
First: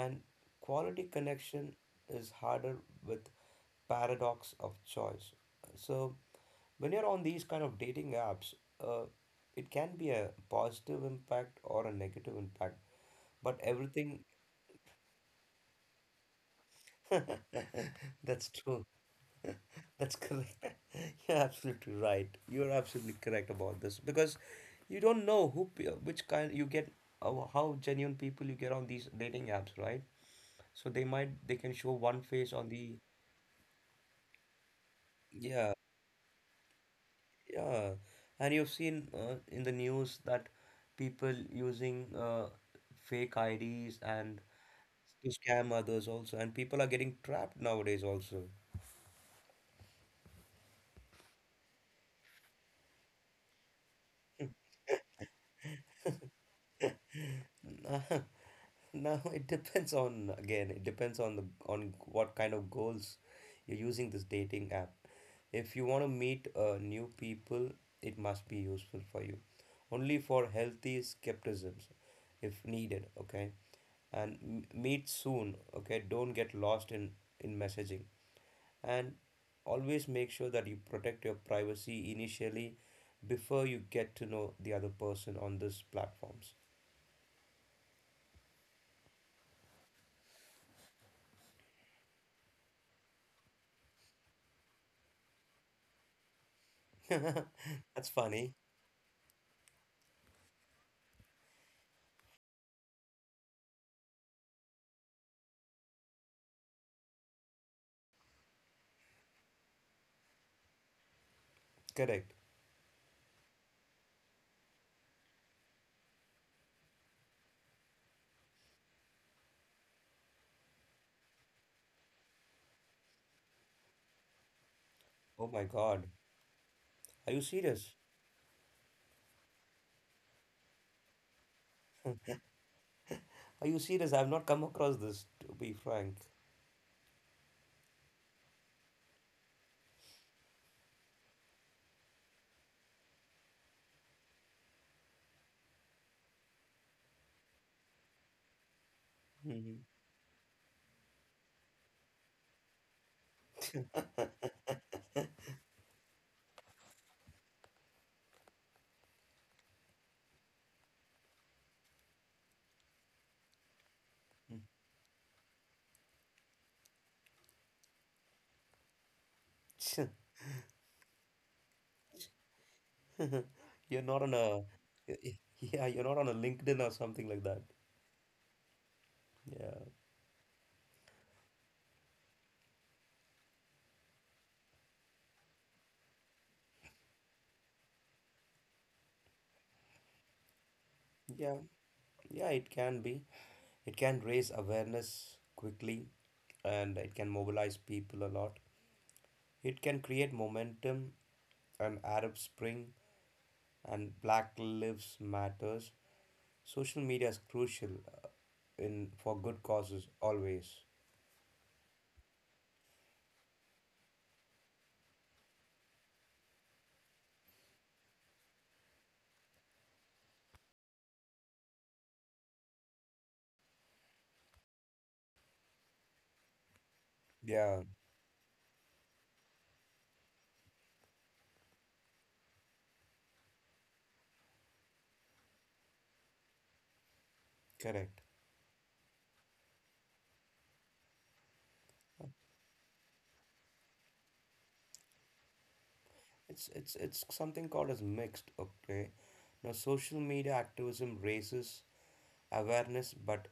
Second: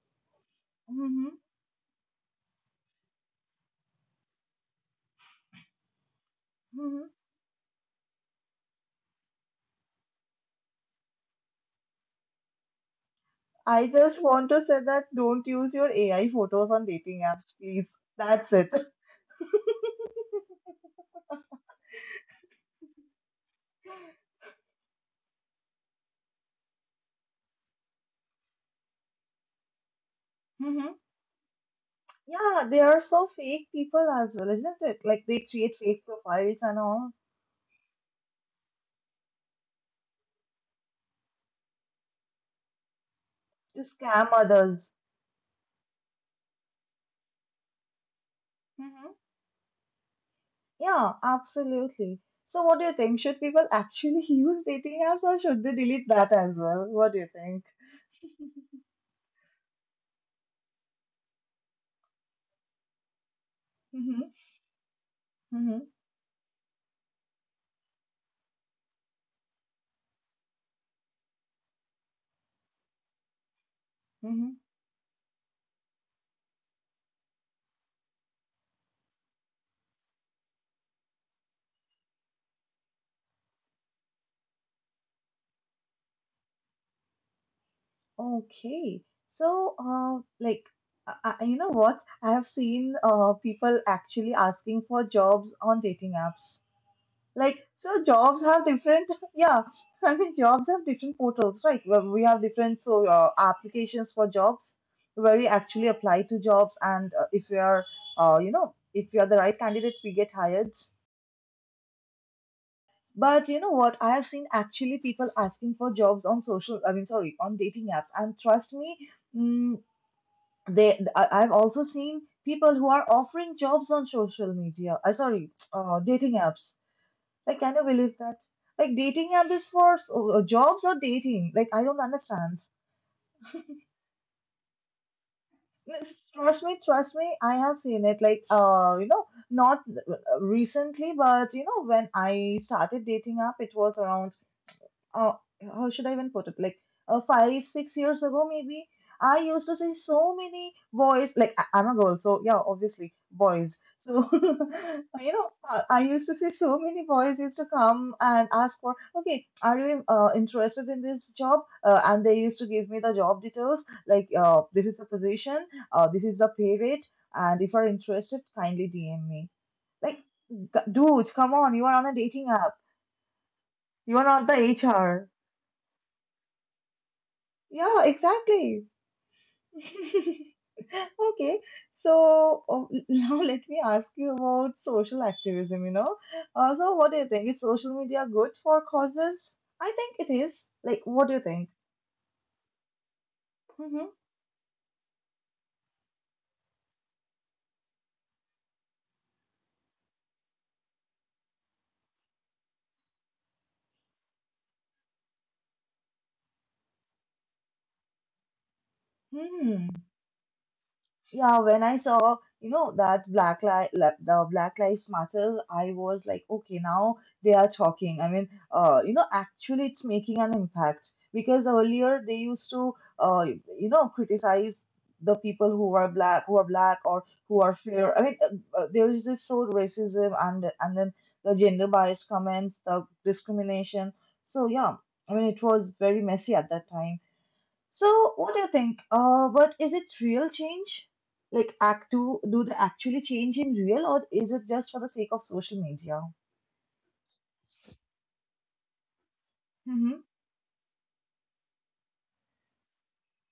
[SPEAKER 2] and quality
[SPEAKER 1] mhm,
[SPEAKER 2] connection is harder with paradox of choice. So when you're
[SPEAKER 1] mhm.
[SPEAKER 2] on these kind of dating apps, uh, it can be a positive impact or a negative impact, but
[SPEAKER 1] I
[SPEAKER 2] everything.
[SPEAKER 1] just want to say that don't use your AI photos on dating apps, please.
[SPEAKER 2] That's
[SPEAKER 1] That's it.
[SPEAKER 2] true. That's correct. You're absolutely right. You're absolutely correct about this, because you don't know who, which kind you get, how genuine people you get on these dating apps, right? So
[SPEAKER 1] Hmm
[SPEAKER 2] they might they can show one face on
[SPEAKER 1] Yeah, they
[SPEAKER 2] the.
[SPEAKER 1] are so fake people as well, isn't it? Like they
[SPEAKER 2] Yeah.
[SPEAKER 1] create fake profiles and all
[SPEAKER 2] Yeah, and you've seen in the news that people using fake
[SPEAKER 1] to
[SPEAKER 2] IDs
[SPEAKER 1] scam
[SPEAKER 2] and
[SPEAKER 1] others.
[SPEAKER 2] to scam others also, and people are getting trapped nowadays also.
[SPEAKER 1] Hmm Yeah, absolutely. So, what do you think? Should people actually use dating apps or should they delete that as well?
[SPEAKER 2] Uh,
[SPEAKER 1] What do you think?
[SPEAKER 2] Now it depends on, again, it depends on the on what kind of goals you're using
[SPEAKER 1] Mm-hmm.
[SPEAKER 2] this dating app. If you want to meet new people, it must be useful for you. Only for healthy skepticisms if needed, okay? And
[SPEAKER 1] Mm-hmm.
[SPEAKER 2] meet soon, okay? Don't get lost in messaging. And always make sure that you protect your privacy initially before you get to know the other person on these platforms.
[SPEAKER 1] Okay, so you know what? I have seen people actually asking for jobs on dating apps. Like, so
[SPEAKER 2] That's
[SPEAKER 1] jobs
[SPEAKER 2] funny.
[SPEAKER 1] have different, yeah, I mean, jobs have different portals, right? Well, we have different so applications for jobs where we actually apply to jobs, and if we are, you know, if we are the right candidate, we get hired.
[SPEAKER 2] Correct.
[SPEAKER 1] But you know what? I have seen actually people asking for jobs on social, I mean, sorry, on dating apps, and trust me. Mm, I've also seen people who are offering jobs on social media I
[SPEAKER 2] Oh
[SPEAKER 1] sorry
[SPEAKER 2] my God.
[SPEAKER 1] dating apps
[SPEAKER 2] Are you
[SPEAKER 1] like can you
[SPEAKER 2] serious?
[SPEAKER 1] believe that like dating app is for jobs or dating like I don't understand
[SPEAKER 2] Are you serious? I've not come across this, to be frank.
[SPEAKER 1] Yes, trust me I have seen it like not recently but you know when I started dating app it was around uh, how should I even put it? Like 5, 6 years ago, maybe I used to
[SPEAKER 2] Mhm.
[SPEAKER 1] see so many boys. Like I'm a girl, so yeah, obviously boys. So you know, I used to see so many boys used to come and ask for, okay, are you interested in this job? And they used to give me the job details, like this is the position, this is the pay rate, and if you're interested, kindly DM me.
[SPEAKER 2] Mm.
[SPEAKER 1] Like, dude, come on, you are on a dating app.
[SPEAKER 2] You're
[SPEAKER 1] You are
[SPEAKER 2] not on
[SPEAKER 1] not the
[SPEAKER 2] a,
[SPEAKER 1] HR.
[SPEAKER 2] yeah, you're not on a LinkedIn or something like that.
[SPEAKER 1] Yeah, exactly.
[SPEAKER 2] Yeah.
[SPEAKER 1] Okay, so now let me ask you about social activism, you know. So what do you think? Is social media good for causes? I think it is. Like, what do you
[SPEAKER 2] Yeah.
[SPEAKER 1] think?
[SPEAKER 2] Yeah, it can be. It
[SPEAKER 1] Mm-hmm.
[SPEAKER 2] can raise awareness quickly and it can mobilize people a lot. It can create momentum and Arab Spring and Black Lives Matters. Social media is crucial in for good
[SPEAKER 1] Hmm.
[SPEAKER 2] causes always.
[SPEAKER 1] Yeah, when I saw, you know, that Black Li li- the Black Lives Matter, I was like, okay, now they are talking. I mean, actually it's making an impact because earlier they used to, criticize the people who are black or who are
[SPEAKER 2] Yeah,
[SPEAKER 1] fair. I mean, there is this sort of racism and then the gender biased comments, the discrimination. So yeah, I mean, it was very messy at that time.
[SPEAKER 2] correct.
[SPEAKER 1] So, what do you think? But is it real change? Like, act do they actually change in real, or is it just for the sake of social media?
[SPEAKER 2] It's something called as mixed, okay? Now social
[SPEAKER 1] Mm-hmm,
[SPEAKER 2] media activism raises awareness but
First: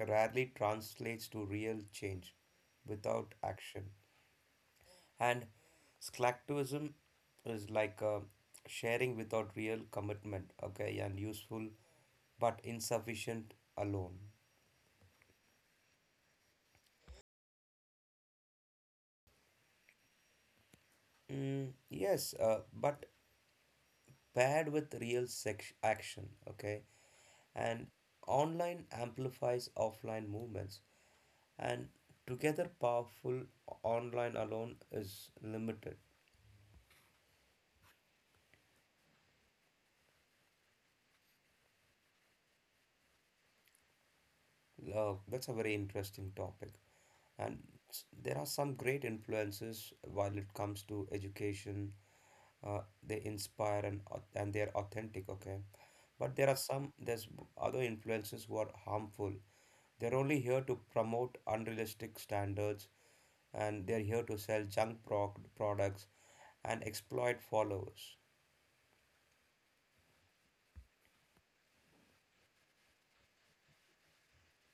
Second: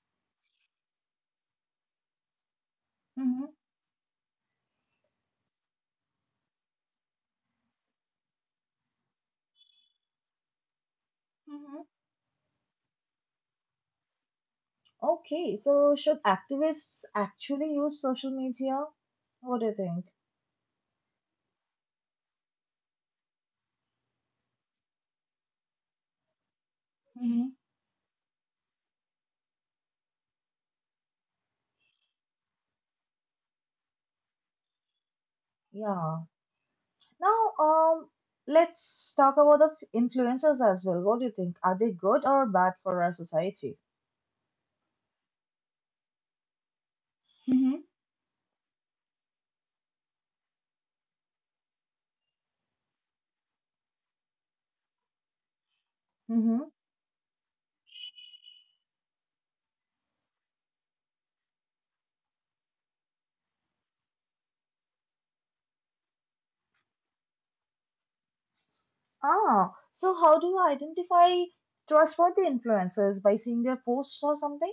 [SPEAKER 2] rarely translates to real change without
[SPEAKER 1] mm-hmm,
[SPEAKER 2] action. And slacktivism is like sharing without real commitment, okay, and useful
[SPEAKER 1] mm-hmm.
[SPEAKER 2] but insufficient alone.
[SPEAKER 1] Okay, so should activists actually use social media? What do you think?
[SPEAKER 2] Mm, yes, but paired with real sex action, okay?
[SPEAKER 1] Mm-hmm.
[SPEAKER 2] And online amplifies offline movements, and together powerful, online alone is limited.
[SPEAKER 1] Yeah. Now, let's talk about the influencers as well. What do you think? Are they good or bad for our society?
[SPEAKER 2] That's a very interesting topic. And there are some great influences while it comes to education. uh, they inspire and and they are authentic, okay. But there are
[SPEAKER 1] Mm-hmm.
[SPEAKER 2] some, there's other influences who are harmful. They're only here to promote unrealistic standards, and they're here to sell products and exploit followers.
[SPEAKER 1] Ah, so how do you identify trustworthy influencers by seeing their posts or something?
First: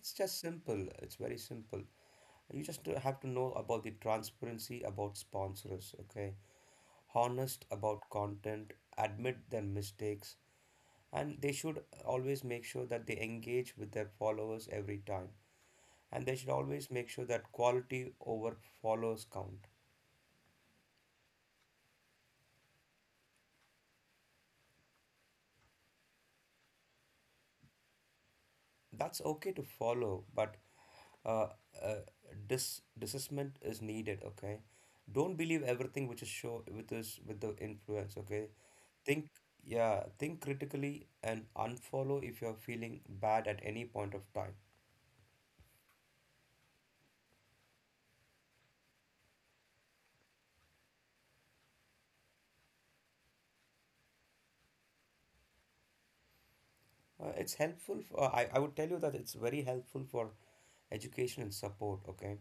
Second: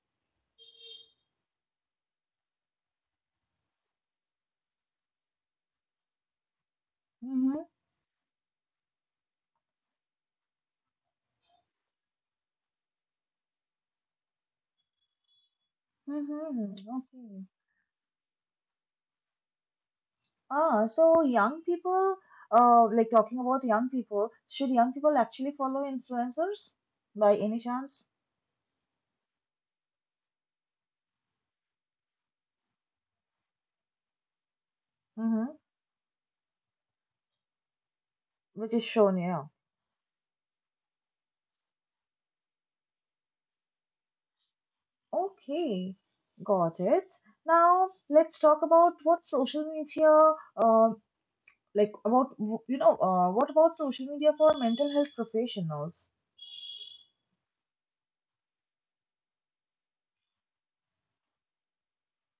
[SPEAKER 2] It's just simple, it's very simple. You just have to know about the transparency about sponsors, okay.
[SPEAKER 1] Mm-hmm.
[SPEAKER 2] Honest about content, admit their mistakes. And they should always make sure that they engage with their followers every time. And they should
[SPEAKER 1] Mm-hmm.
[SPEAKER 2] always make sure
[SPEAKER 1] Okay.
[SPEAKER 2] that quality over follows count.
[SPEAKER 1] Ah, so young people, talking about young people, should young people actually follow influencers by any chance?
[SPEAKER 2] That's okay to follow but uh, uh, discernment is needed, okay. Don't
[SPEAKER 1] Mm-hmm.
[SPEAKER 2] believe everything which is show with this with the influence, okay.
[SPEAKER 1] Which is shown
[SPEAKER 2] Think,
[SPEAKER 1] here.
[SPEAKER 2] yeah, think critically and unfollow if you're feeling bad at any point of time.
[SPEAKER 1] Okay, got it. Now let's talk about what social media, like about w- you know, what about social media for mental health professionals?
[SPEAKER 2] It's helpful for, I would tell you that it's very helpful for education and support, okay?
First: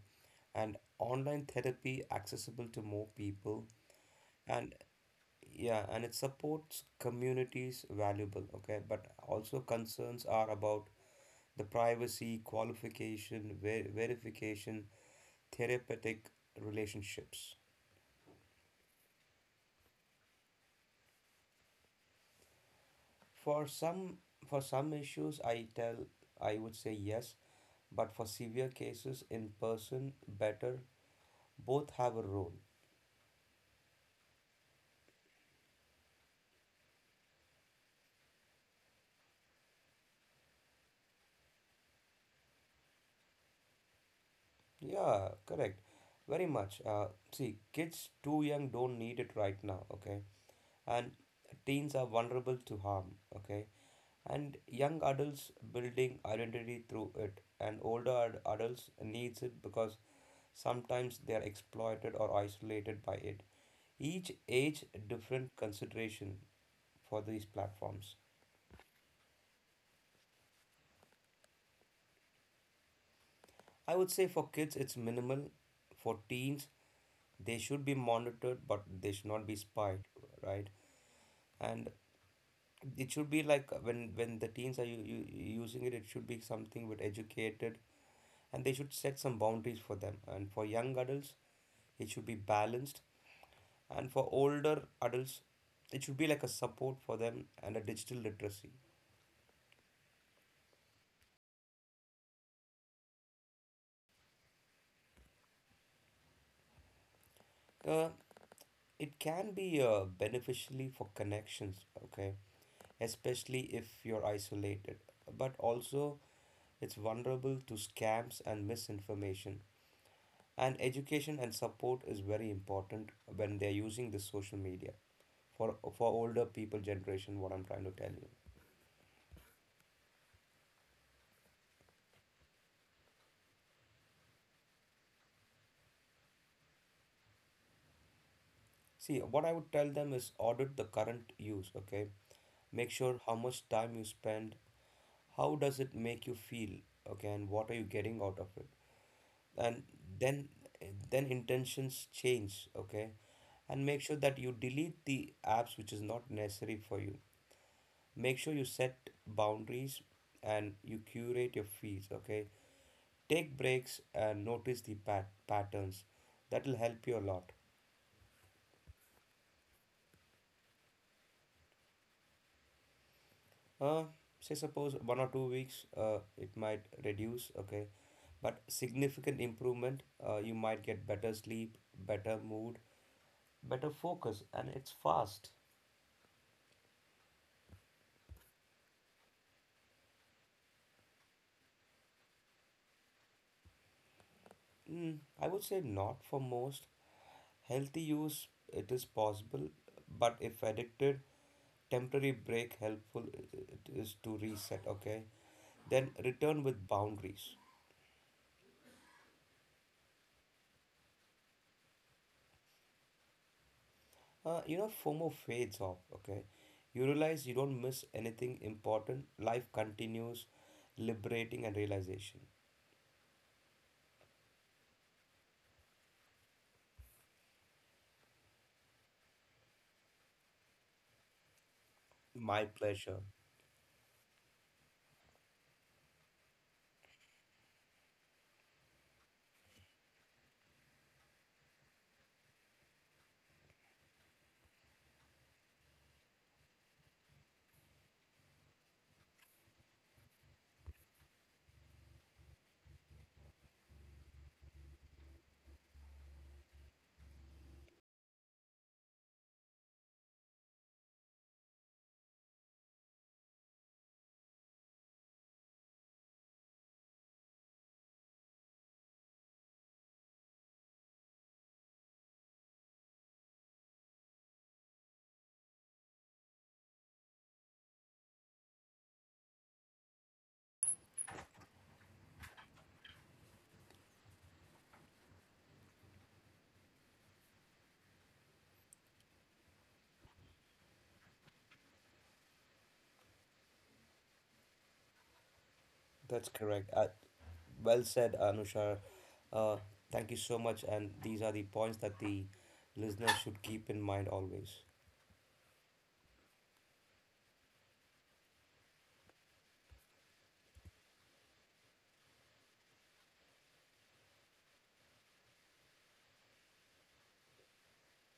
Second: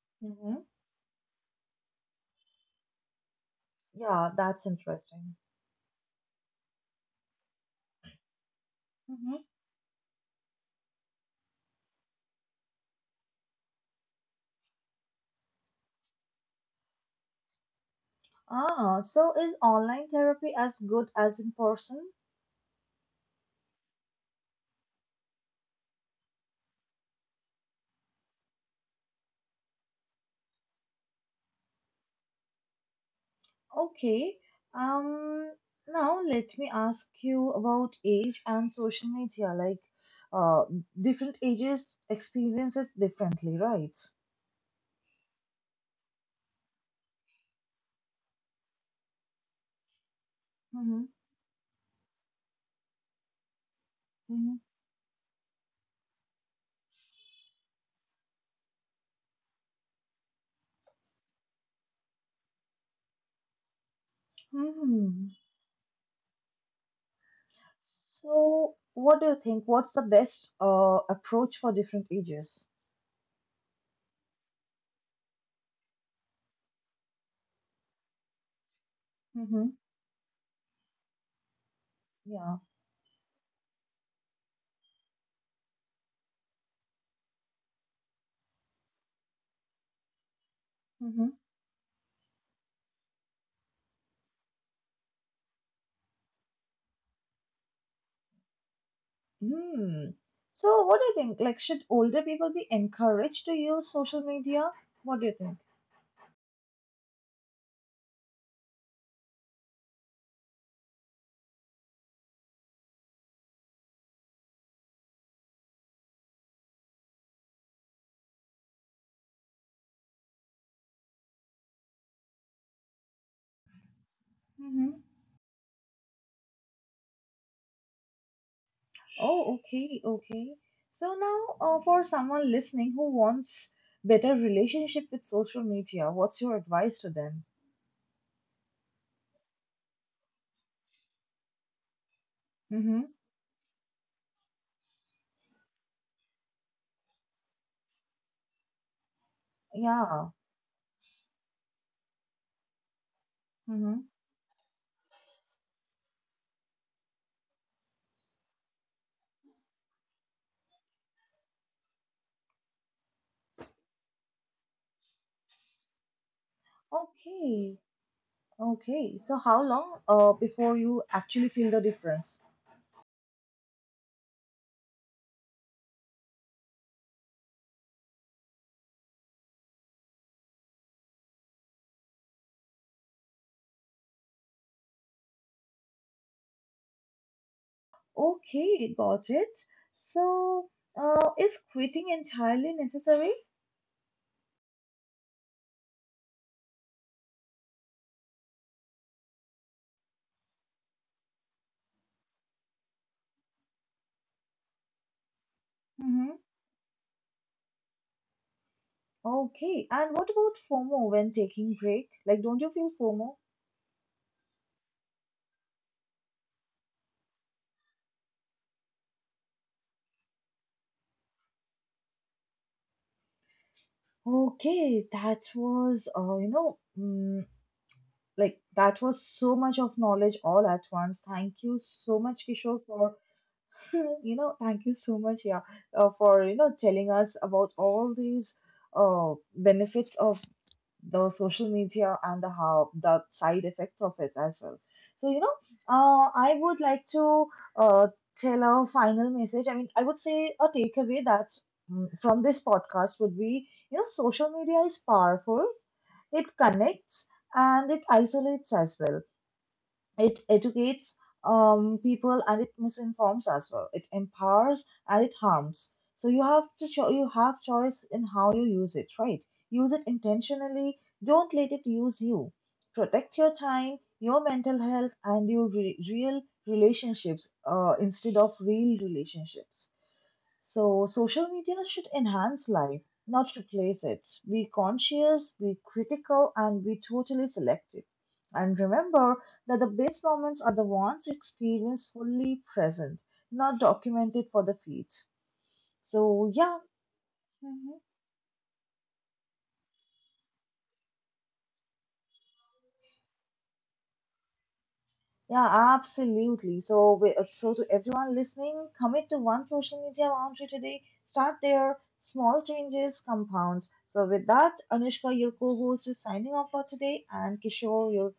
[SPEAKER 2] And online therapy accessible to more people.
[SPEAKER 1] Yeah, that's
[SPEAKER 2] And
[SPEAKER 1] interesting.
[SPEAKER 2] yeah, and it supports communities valuable, okay? But
[SPEAKER 1] Hmm
[SPEAKER 2] also concerns are about the privacy, qualification, verification, therapeutic relationships.
[SPEAKER 1] Ah, so is online therapy as good as in person?
[SPEAKER 2] For some, for some issues I tell I would say yes, but for severe cases in person better. Both have a role.
[SPEAKER 1] Okay. Um, Now let me ask you about age and social media. Like, uh, different ages experience it differently, right?
[SPEAKER 2] Yeah, correct. Very much. See, kids too young don't need it right now, okay?
[SPEAKER 1] hmm
[SPEAKER 2] And teens are vulnerable to harm, okay?
[SPEAKER 1] hmm
[SPEAKER 2] And young adults building identity through it, and adults needs it because sometimes they are exploited or isolated by it. Each age
[SPEAKER 1] Hmm.
[SPEAKER 2] different consideration for these platforms.
[SPEAKER 1] So, what do you think? What's the best approach for different ages?
[SPEAKER 2] I would say for kids it's minimal, for teens they should be monitored but they should not be
[SPEAKER 1] Hmm
[SPEAKER 2] spied, right? And
[SPEAKER 1] Yeah.
[SPEAKER 2] it should be like, when the teens are using it, it should be something with educated, and they should set some boundaries for them. And for young
[SPEAKER 1] mm-hmm.
[SPEAKER 2] adults it should be balanced, and for older adults it should be like a support for them and a digital literacy.
[SPEAKER 1] Hmm. So, what do you think? Like, should older people be encouraged to use social media? What do you think?
[SPEAKER 2] uh, it can be beneficially for connections, okay, especially if you're isolated, but also it's vulnerable to scams and misinformation. And education and support is very important when they're using this social
[SPEAKER 1] Mm-hmm.
[SPEAKER 2] media for older people generation, what I'm trying to tell you.
[SPEAKER 1] Oh, okay, okay. So now, for someone listening who wants better relationship with social media, what's your advice to them?
[SPEAKER 2] See, what I would tell them is audit the current use, okay? Make
[SPEAKER 1] Mm-hmm.
[SPEAKER 2] sure how much time you spend, how does it make you feel, okay, and what are you getting out of it? And
[SPEAKER 1] Yeah.
[SPEAKER 2] then, intentions change, okay? And
[SPEAKER 1] Mm-hmm.
[SPEAKER 2] make sure that you delete the apps which is not necessary for you. Make sure you set boundaries and you curate your feeds, okay. Take breaks and notice the patterns. That will help you a lot.
[SPEAKER 1] Okay. Okay. So, how long before you actually feel the difference?
[SPEAKER 2] Uh, Say suppose 1 or 2 weeks, it might reduce. Okay, but significant improvement. You might get better sleep, better mood, better focus, and it's fast.
[SPEAKER 1] Okay, got it. So, is quitting entirely necessary?
[SPEAKER 2] Mm, I would say not for most. Healthy use it is possible, but if addicted, temporary break helpful it is to reset. Okay, then
[SPEAKER 1] Mhm.
[SPEAKER 2] return with boundaries.
[SPEAKER 1] Okay, and what about FOMO when taking break? Like, don't you feel FOMO?
[SPEAKER 2] You know, FOMO fades off, okay? You realize you don't miss anything important. Life continues, liberating and realization.
[SPEAKER 1] Okay, that was, that was so much of knowledge all at once. Thank you so much,
[SPEAKER 2] My
[SPEAKER 1] Kishore, for,
[SPEAKER 2] pleasure.
[SPEAKER 1] you know, thank you so much, yeah, for, you know, telling us about all these benefits of the social media and the how the side effects of it as well. So you know, I would like to uh, tell a final message. I mean, I would say a takeaway that from this podcast would be you know, social media is powerful. It connects and it isolates as well. It educates people and it misinforms as well. It empowers and it harms. So you have to you have choice in how you use it, right? Use it intentionally. Don't let it use you. Protect your time, your mental health, and your real relationships instead of real relationships. So, social media should enhance life, not replace it. Be conscious, be critical, and be totally selective. And remember that the best moments are the ones you experience fully present, not documented for the feed.
[SPEAKER 2] That's
[SPEAKER 1] So, yeah.
[SPEAKER 2] correct.
[SPEAKER 1] mhm.
[SPEAKER 2] Well said, Anusha. Uh, Thank you so much. And these are the points that the listeners should keep in mind always.
[SPEAKER 1] Yeah, absolutely. So, we, to everyone listening, commit to one social media boundary today. Start there. Small changes compound. So, with that, Anushka, your co-host, is signing off for today, and Kishore, your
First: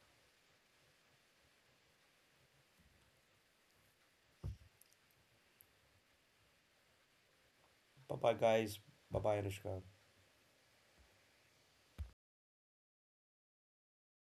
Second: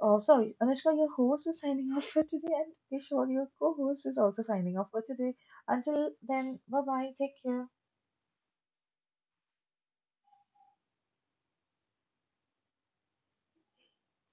[SPEAKER 1] Oh, sorry, Anushka, your host is signing off for today, and Kishore, your co-host, is also signing off for today. Until then, bye bye, take care.
[SPEAKER 2] Bye bye, guys. Bye bye, Anushka.